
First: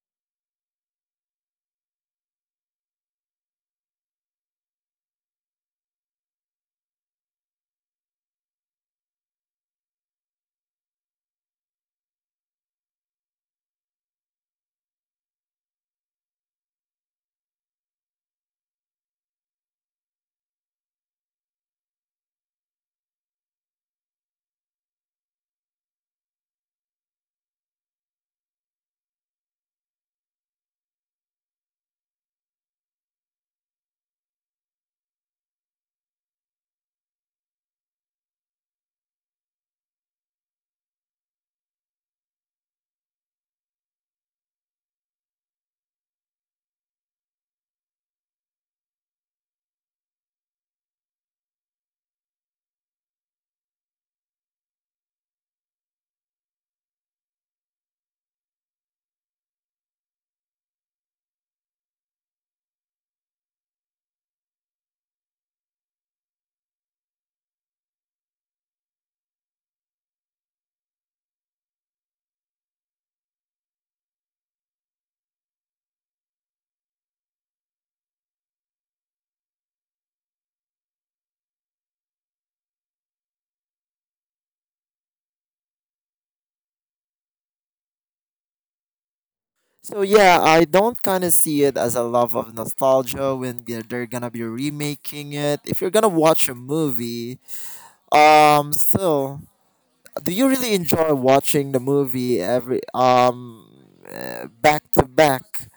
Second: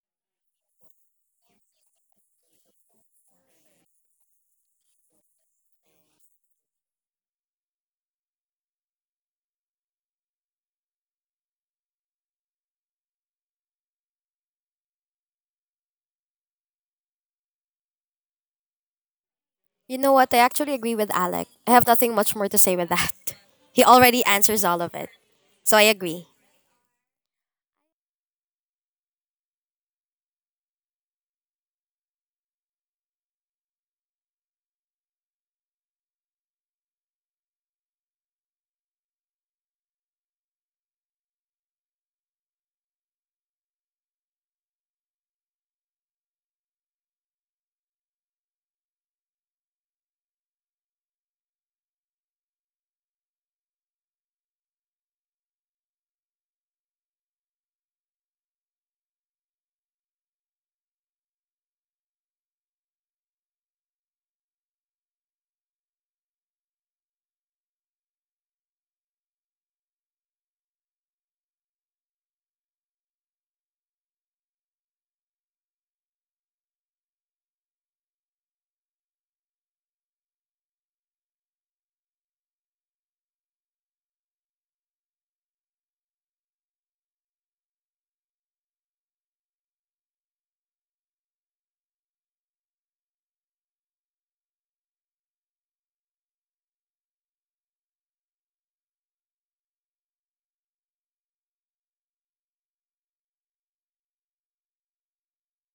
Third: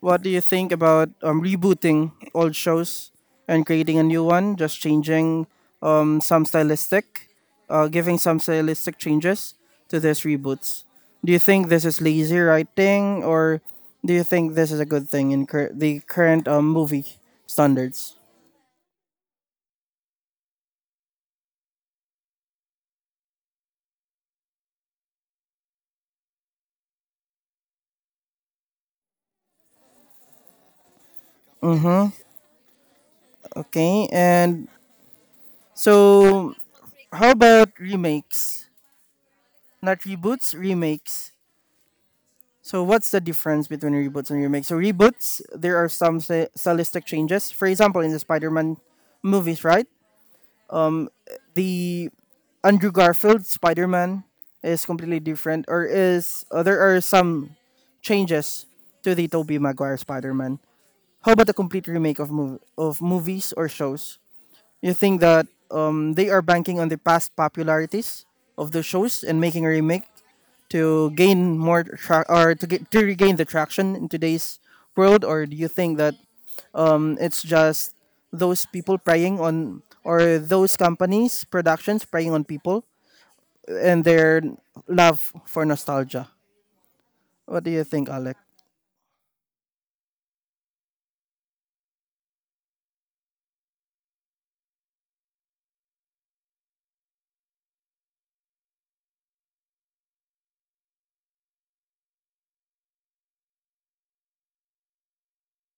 S1: What do you think about rebooting old shows and creating a new one, just changing um, some stylistic, giving some stylistic changes to these reboots? Do you think this is lazy writing, or do you think this is a good thing in the current movie standards?
S3: You know what? I actually agree with Alec. I have nothing much more to say with that. He already answers all of it. So I agree.
S1: Okay. And so how about remakes? Not reboots, remakes. So what's the difference between reboots and remakes? So reboots, there are some stylistic changes. For example, in the Spider-Man movies, right? The Andrew Garfield Spider-Man is completely different, or is there are some changes to the Tobey Maguire Spider-Man? How about a complete remake of movies or shows? You think that they are banking on the past popularities of the shows and making a remake to gain more tra- or to get to regain the traction in today's world, or do you think that it's just those people preying on or those companies productions preying on people and their love for nostalgia? What do you think, Alec?
S2: So yeah, I don't kind of see it as a love of nostalgia when they're gonna be remaking it. If you're gonna watch a movie, still, do you really enjoy watching the movie every back to back?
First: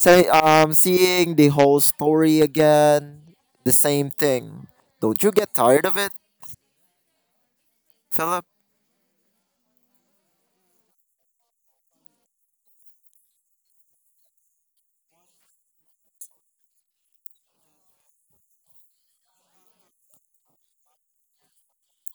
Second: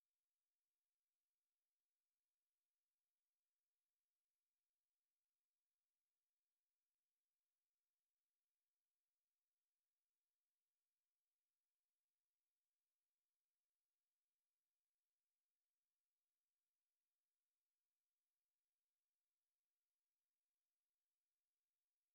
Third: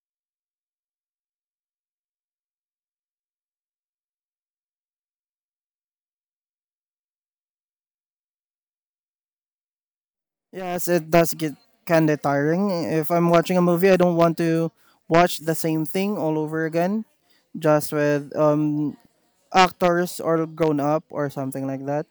S2: Say seeing the whole story again, the same thing. Don't you get tired of it, Philip?
S1: Yes, it does get kind of tiring. If I'm watching a movie, I don't want to watch the same thing all over again, just with actors or grown up or something like that.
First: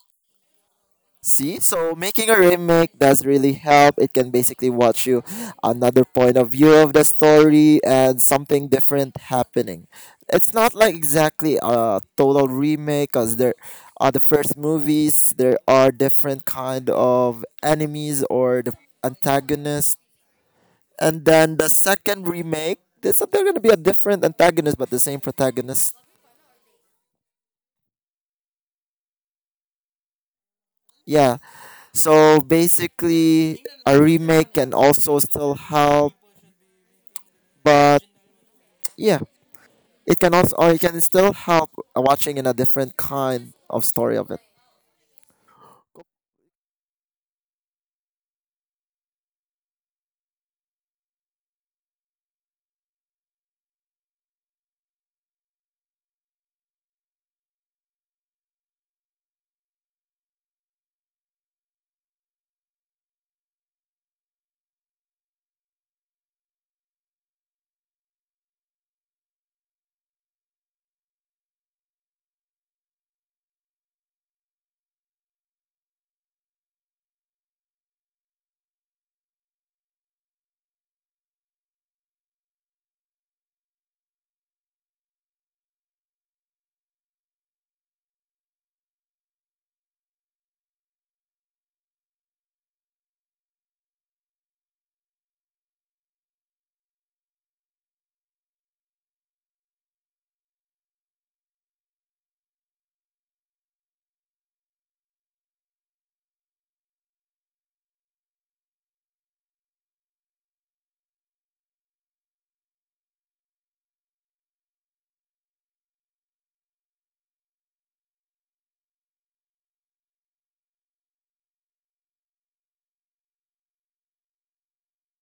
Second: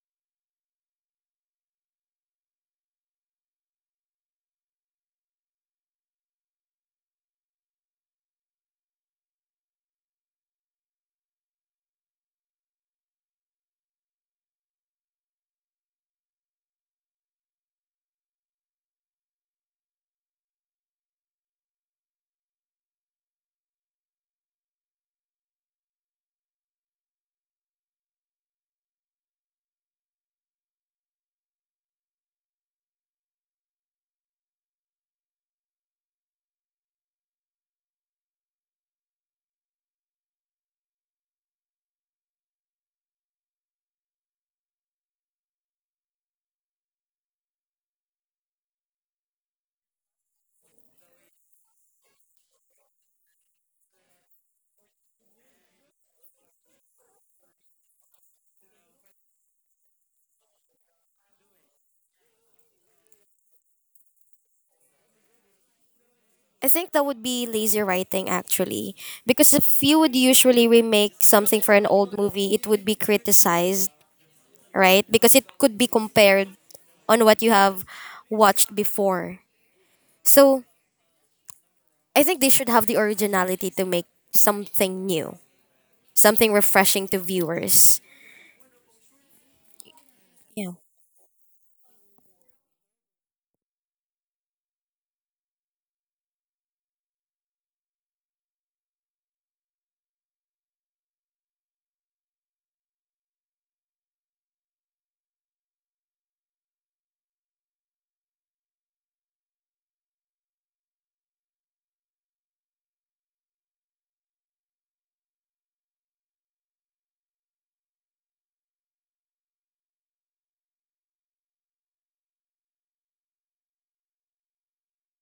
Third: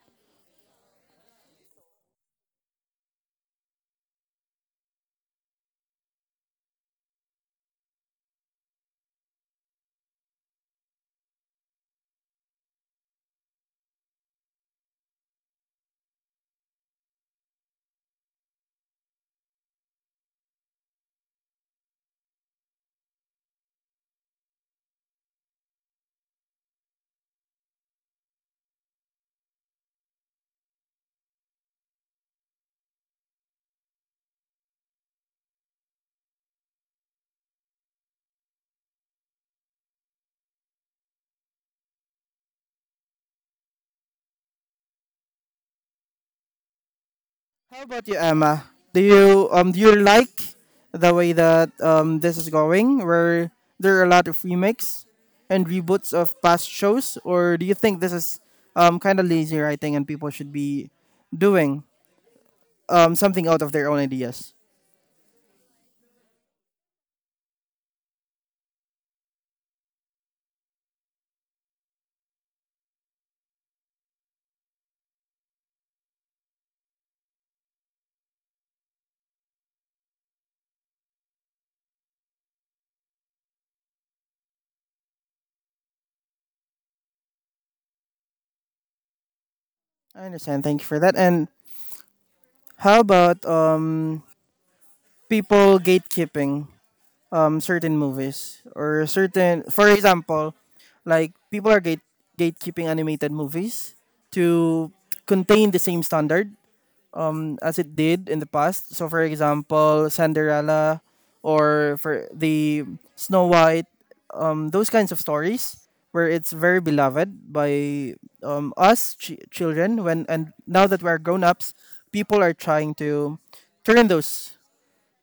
S2: See, so making a remake does really help. It can basically watch you another point of view of the story and something different happening. It's not like exactly a total remake, because there are the first movies. There are different kind of enemies or the antagonists, and then the second remake. There's they're gonna be a different antagonist but the same protagonist. Yeah. So basically, a remake can also still help, but yeah, it can also or it can still help watching in a different kind of story of it.
S1: How about you, Emma? Do you like the way that this is going, where there are a lot of remakes and reboots of past shows, or do you think this is kind of lazy writing and people should be doing something out of their own ideas?
S3: I think that would be lazy writing actually. Because if you would usually remake something for an old movie, it would be criticized, right? Because it could be compared on what you have watched before. So I think they should have the originality to make something new, something refreshing to viewers.
S1: I understand.
S3: Yeah.
S1: Thank you for that. And how about people gatekeeping? Certain movies or certain, for example, like people are gatekeeping animated movies to contain the same standard as it did in the past, so for example Cinderella or for the Snow White, those kinds of stories where it's very beloved by children. When and now that we're grown-ups, people are trying to turn those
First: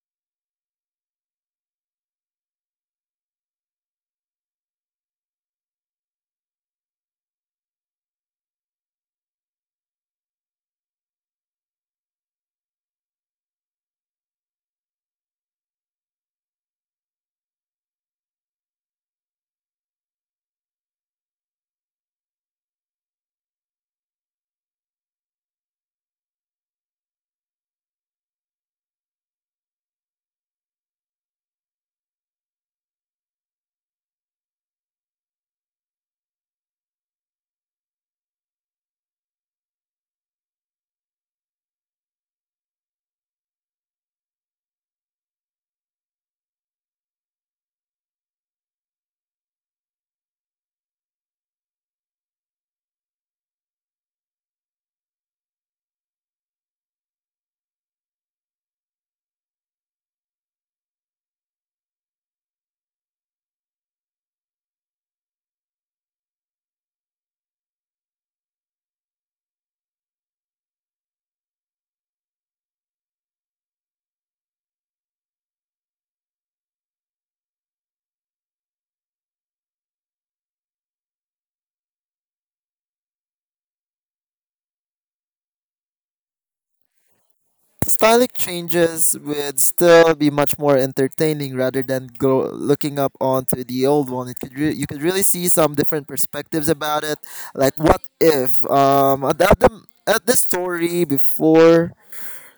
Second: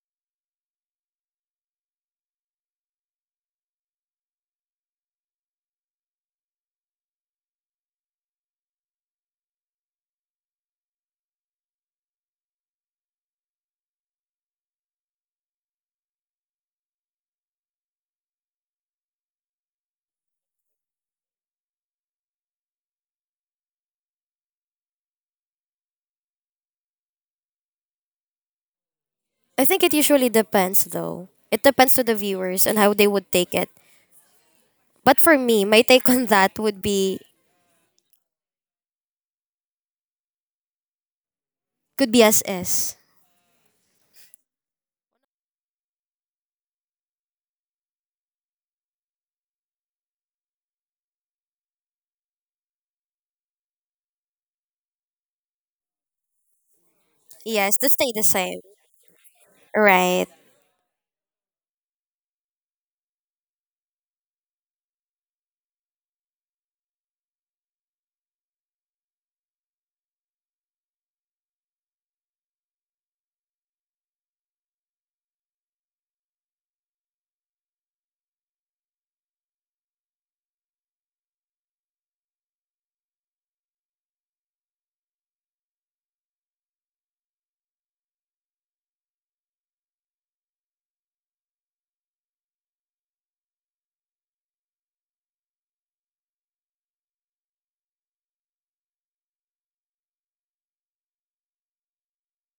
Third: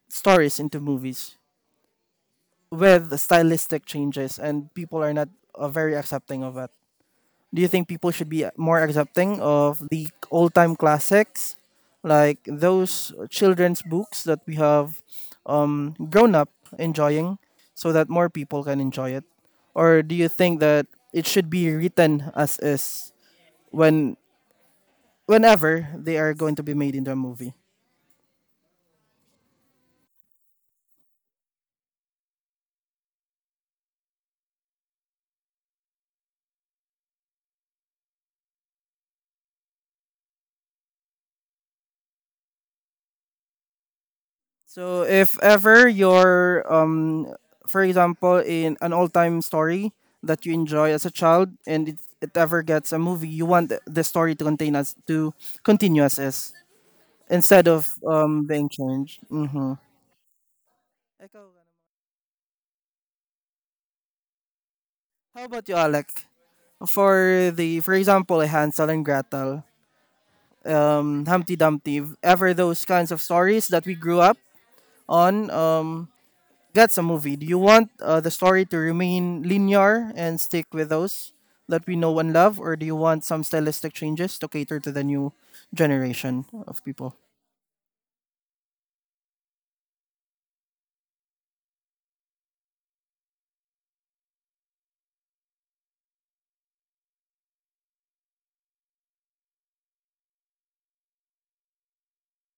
S1: stories into movies with stylistic changes, and people are not very accepting of it. Do you think people should be more accepting of the old time classics, like those children's books that we have grown up enjoying, so that more people can enjoy it? Or do you think that it should be written as is when whenever they are going to be made into a movie?
S3: I think it usually depends though. It depends to the viewers and how they would take it. But for me, my take on that, would be could be as is.
S1: So if ever you're, for example, in an all-time story that you enjoy as a child, and it ever gets a movie, you want the story to contain us to continue as is instead
S3: Yes,
S1: of
S3: to stay the same.
S1: being changed. Mm-hmm.
S3: Right.
S1: How about you, Alec? For for example, Hansel and Gretel, Humpty Dumpty, ever those kinds of stories that we grew up on, that's a movie. Do you want the story to remain linear and stick with those that we know and love, or do you want some stylistic changes to cater to the new generation of people?
S2: Stylistic changes would still be much more entertaining, rather than go looking up onto the old one. It could you could really see some different perspectives about it. Like what if at the, at the at the story before,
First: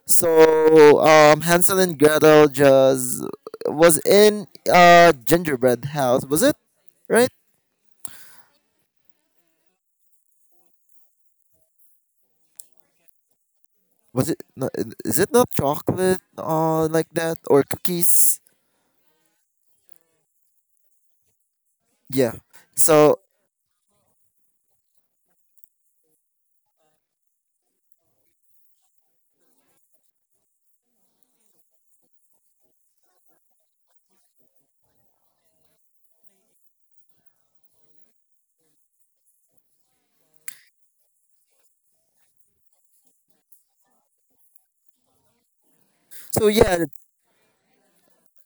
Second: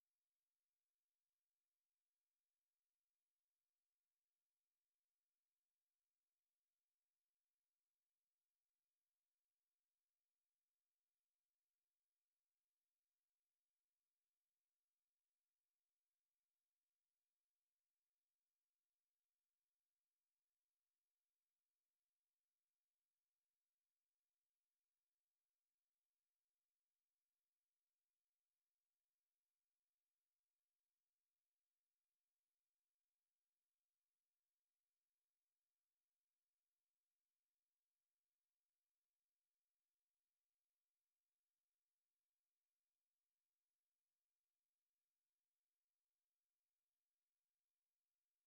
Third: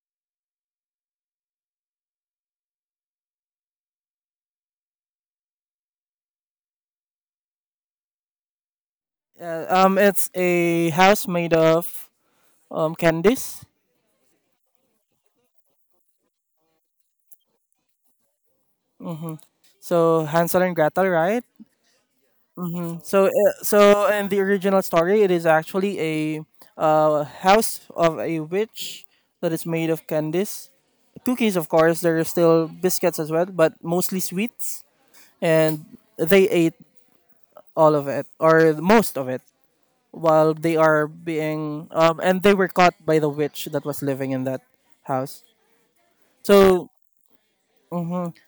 S2: so Hansel and Gretel just was in a gingerbread house, was it, right?
S1: Yeah, it's a house made of candies.
S2: Was it not, is it not chocolate like that or cookies?
S1: So Hansel and Gretel, right?
S2: Yeah. So
S1: So, uh, so in the original story, it is actually a house of a witch that is made of candies, cookies, of course. There are still biscuits as well, but mostly sweets. And they ate all of it or most of it while they are being and they were caught by the witch that was living in that house.
S2: so yeah,
S1: So
S2: it-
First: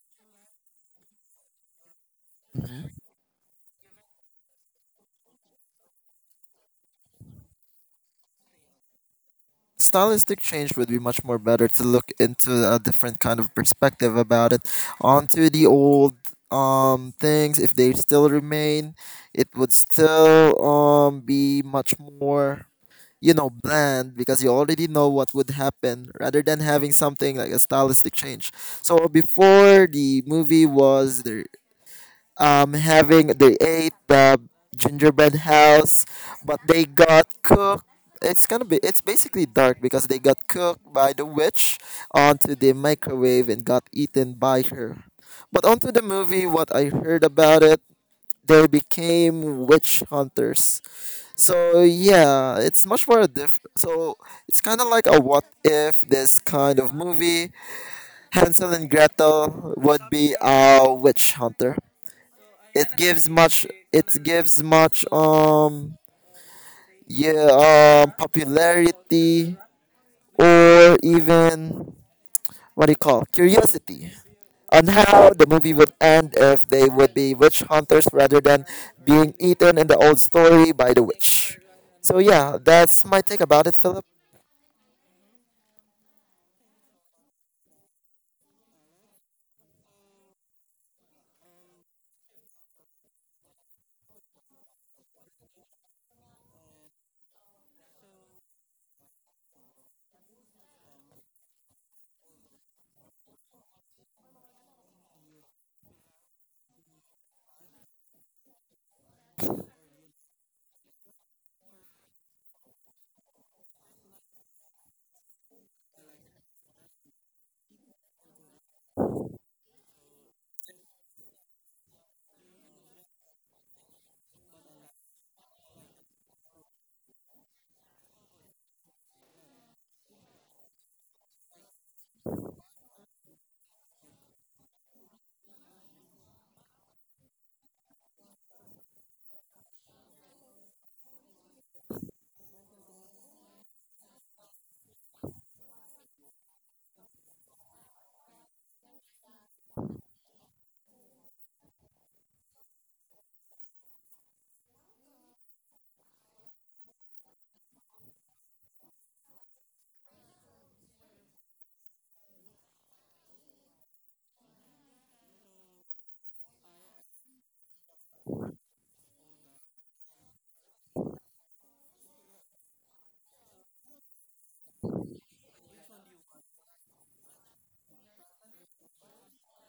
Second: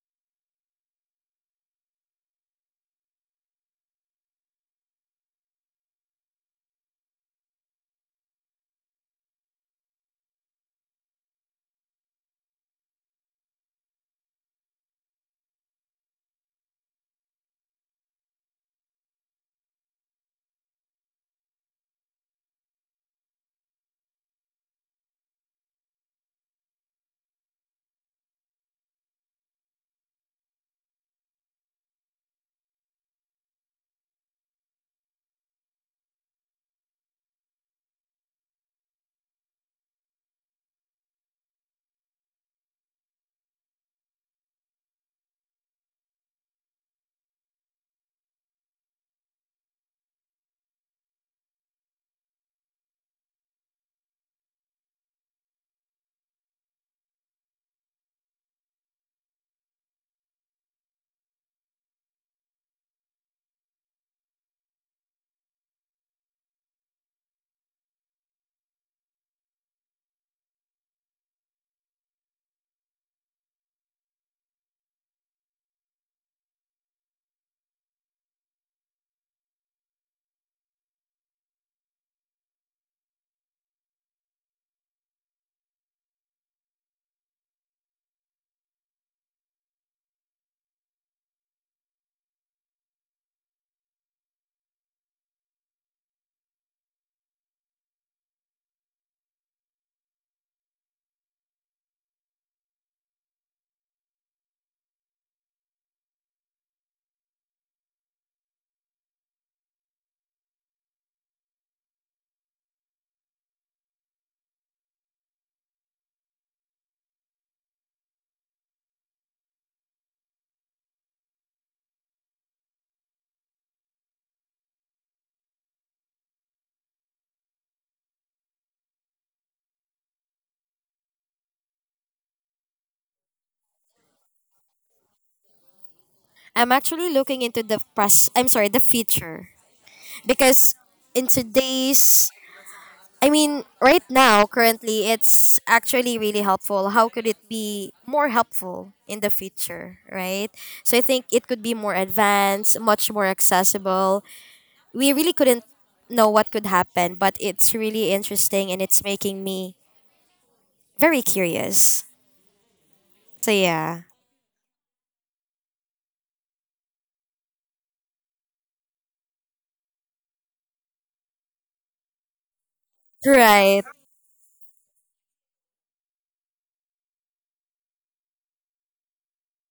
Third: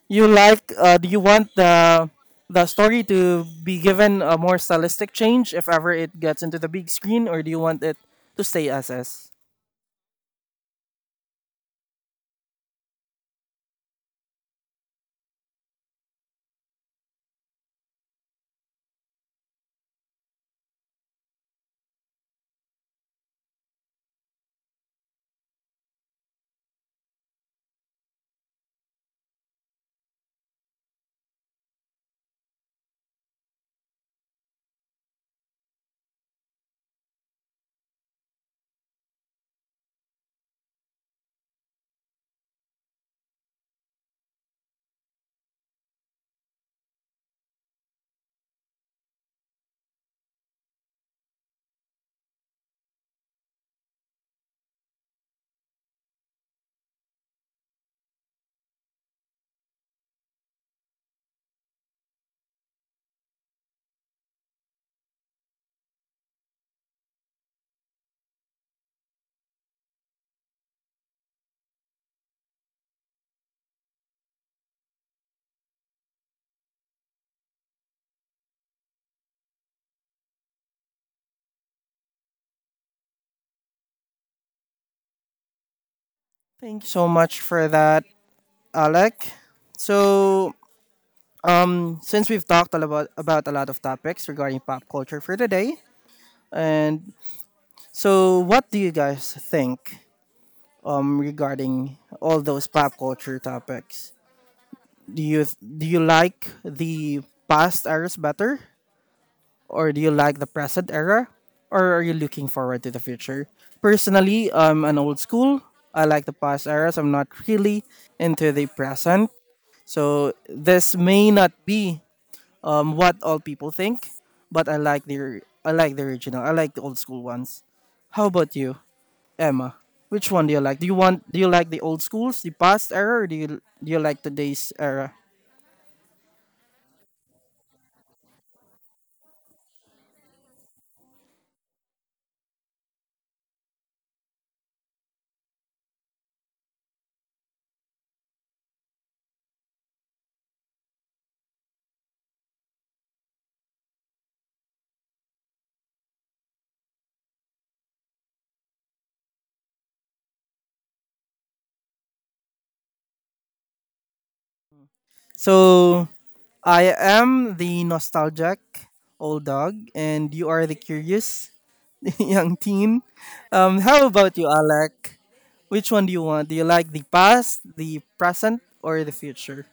S1: you like do you want the
S2: Mhm.
S1: story to be given a more stylistic change if ever it gets into the big screen, or do you want it to stay as is?
S2: Stylistic change would be much more better to look into a different kind of perspective about it. Onto the old things, if they still remain, it would still be much more, you know, bland, because you already know what would happen, rather than having something like a stylistic change. So before the movie was there, having they ate the gingerbread house, but they got cooked. It's gonna be, it's basically dark because they got cooked by the witch onto the microwave and got eaten by her. But onto the movie, what I heard about it, they became witch hunters. So yeah, it's much more diff. So it's kind of like a what if this kind of movie. Hansel and Gretel would be a witch hunter. It gives much, it gives much um yeah, popularity, or even what do you call, curiosity, on how the movie would end if they would be witch hunters rather than being eaten in the old story by the witch. So yeah, that's my take about it, Philip.
S1: Thank you so much for that, Alec. So since we've talked a lot about a lot of topics regarding pop culture for today, and what do you guys think regarding all those pop culture topics? Do you like the past eras better, or do you like the present era, or are you looking forward to the future? Personally, I'm an old school. I like the past eras. I'm not really into the present. So this may not be what all people think, but I like the original. I like the old school ones. How about you, Emma? Which one do you like? Do you want do you like the old schools, the past era, or do you like today's era?
S3: I'm actually looking into the past, I'm sorry, the future. Because in today's I mean, right now, currently, it's actually really helpful. How could it be more helpful in the future, right? So I think it could be more advanced, much more accessible. We really couldn't know what could happen, but it's really interesting, and it's making me very curious. So yeah.
S1: So, I am the nostalgic old dog, and you are the curious young teen.
S3: Right.
S1: How about you, Alec? Which one do you want? Do you like the past, the present, or the future?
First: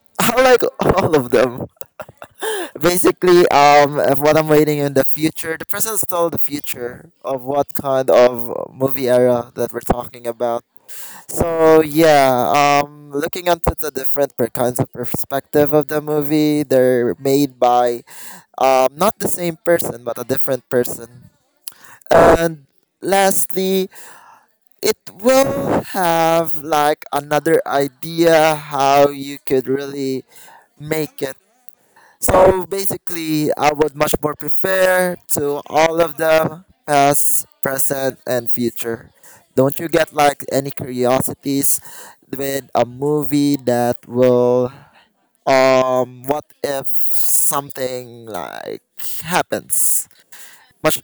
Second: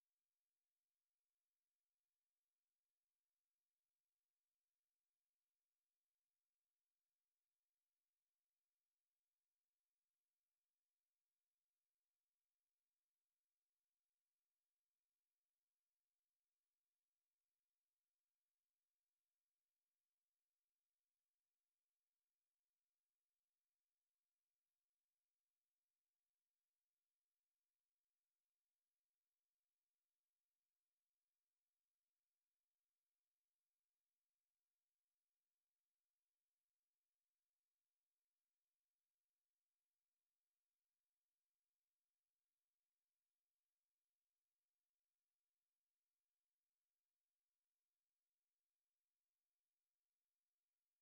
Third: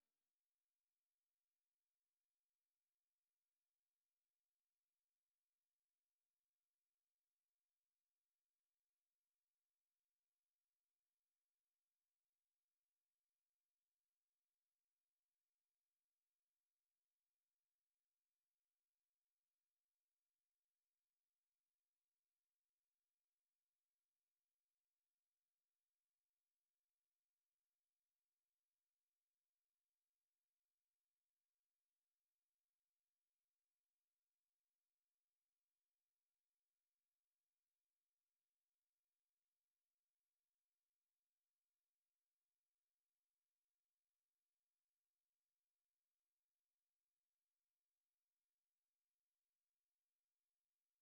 S2: I like all of them. Basically, of what I'm waiting in the future, the present is still the future of what kind of movie era that we're talking about. So yeah, looking onto the different per kinds of perspective of the movie, they're made by not the same person but a different person. And lastly, it will have like another idea how you could really make it. So basically, I would much more prefer to all of them, past, present, and future. Don't you get like any curiosities with a movie that will, what if something like happens? Much,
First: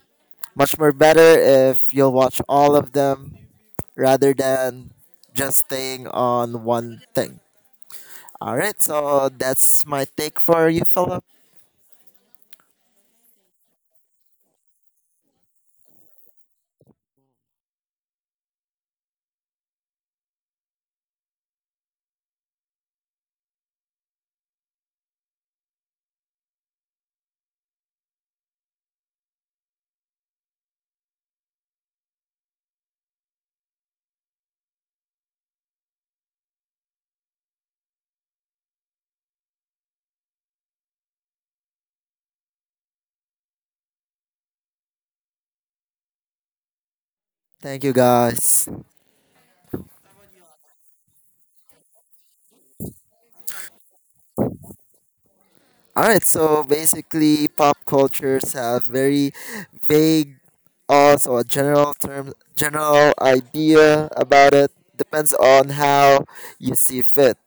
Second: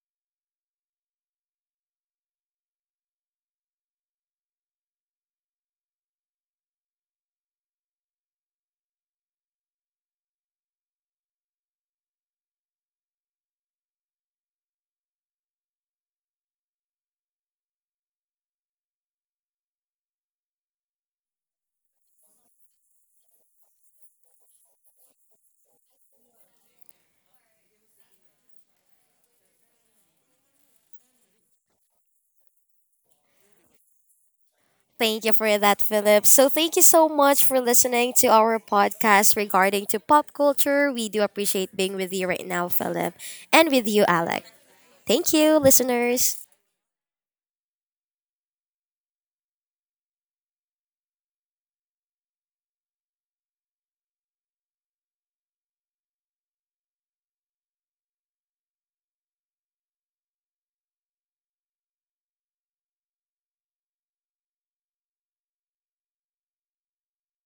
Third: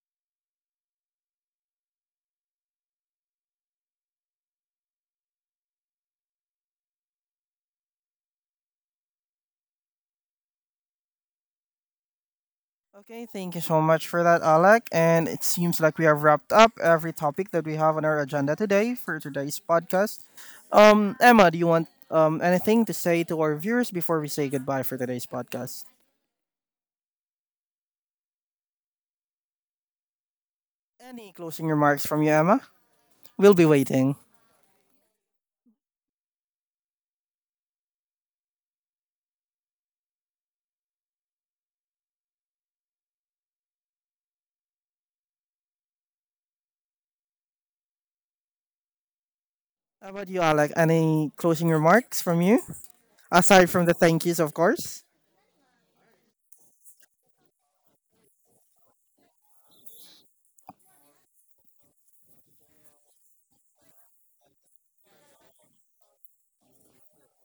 S2: much more better if you'll watch all of them rather than just staying on one thing. All right, so that's my take for you, Philip.
S1: Okay, thank you so much for that, Alec. And it seems like we have wrapped up every topic that we have on our agenda today for today's podcast. Emma, do you want anything to say to our viewers before we say goodbye for today's podcast? Any closing remarks from you, Emma? We'll be waiting.
S3: Thank you for that, Philip. So thank you so much for listening to our podcast regarding to pop culture. We do appreciate being with you right now, Philip, and with you, Alex. Thank you, listeners.
S2: Thank you, guys.
S1: How about you, Alec? Any closing remarks from you? Aside from the thank yous, of course.
S2: All right, so basically, pop cultures have very vague, also a general term, general idea about it. Depends on how you see fit.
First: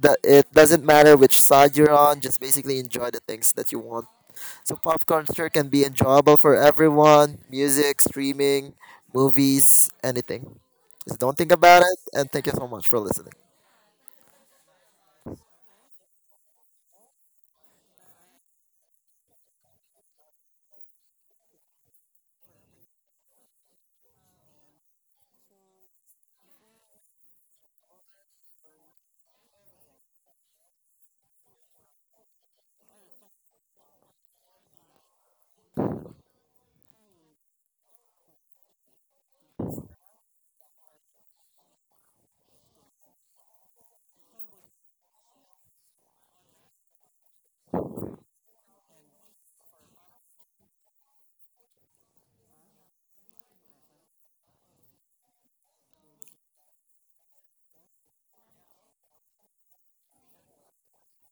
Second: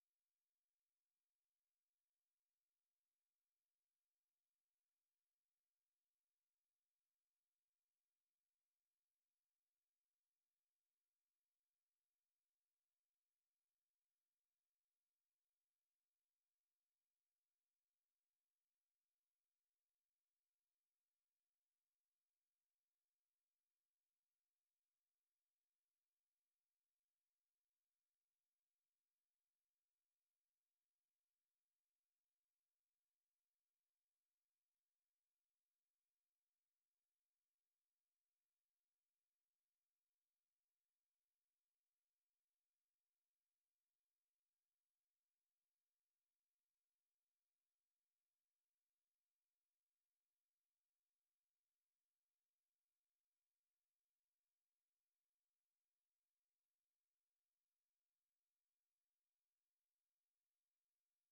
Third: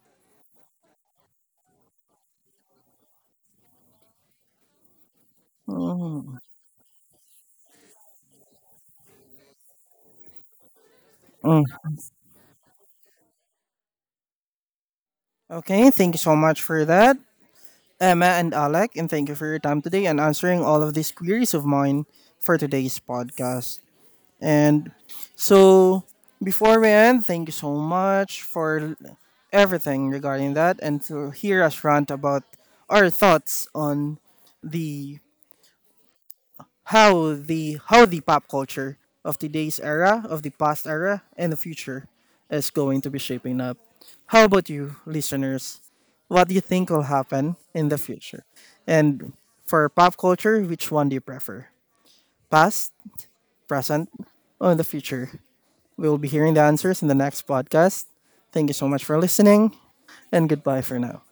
S2: That it doesn't matter which side you're on. Just basically enjoy the things that you want. So pop culture can be enjoyable
S1: Mm.
S2: for everyone. Music, streaming, movies, anything. Just don't think
S1: Mm.
S2: about it. And thank you so much for listening.
S1: Okay, thank you so much for that. Emma and Alec, and thank you for your time today and answering all of these queries of mine for today's podcast. And so, before we end, thank you so much for everything regarding that and to hear us rant about our thoughts on the how the how the pop culture of today's era, of the past era, and the future is going to be shaping up. How about you, listeners? What do you think will happen in the future? And for pop culture, which one do you prefer? Past, present, or the future? We'll be hearing the answers in the next podcast. Thank you so much for listening, and goodbye for now.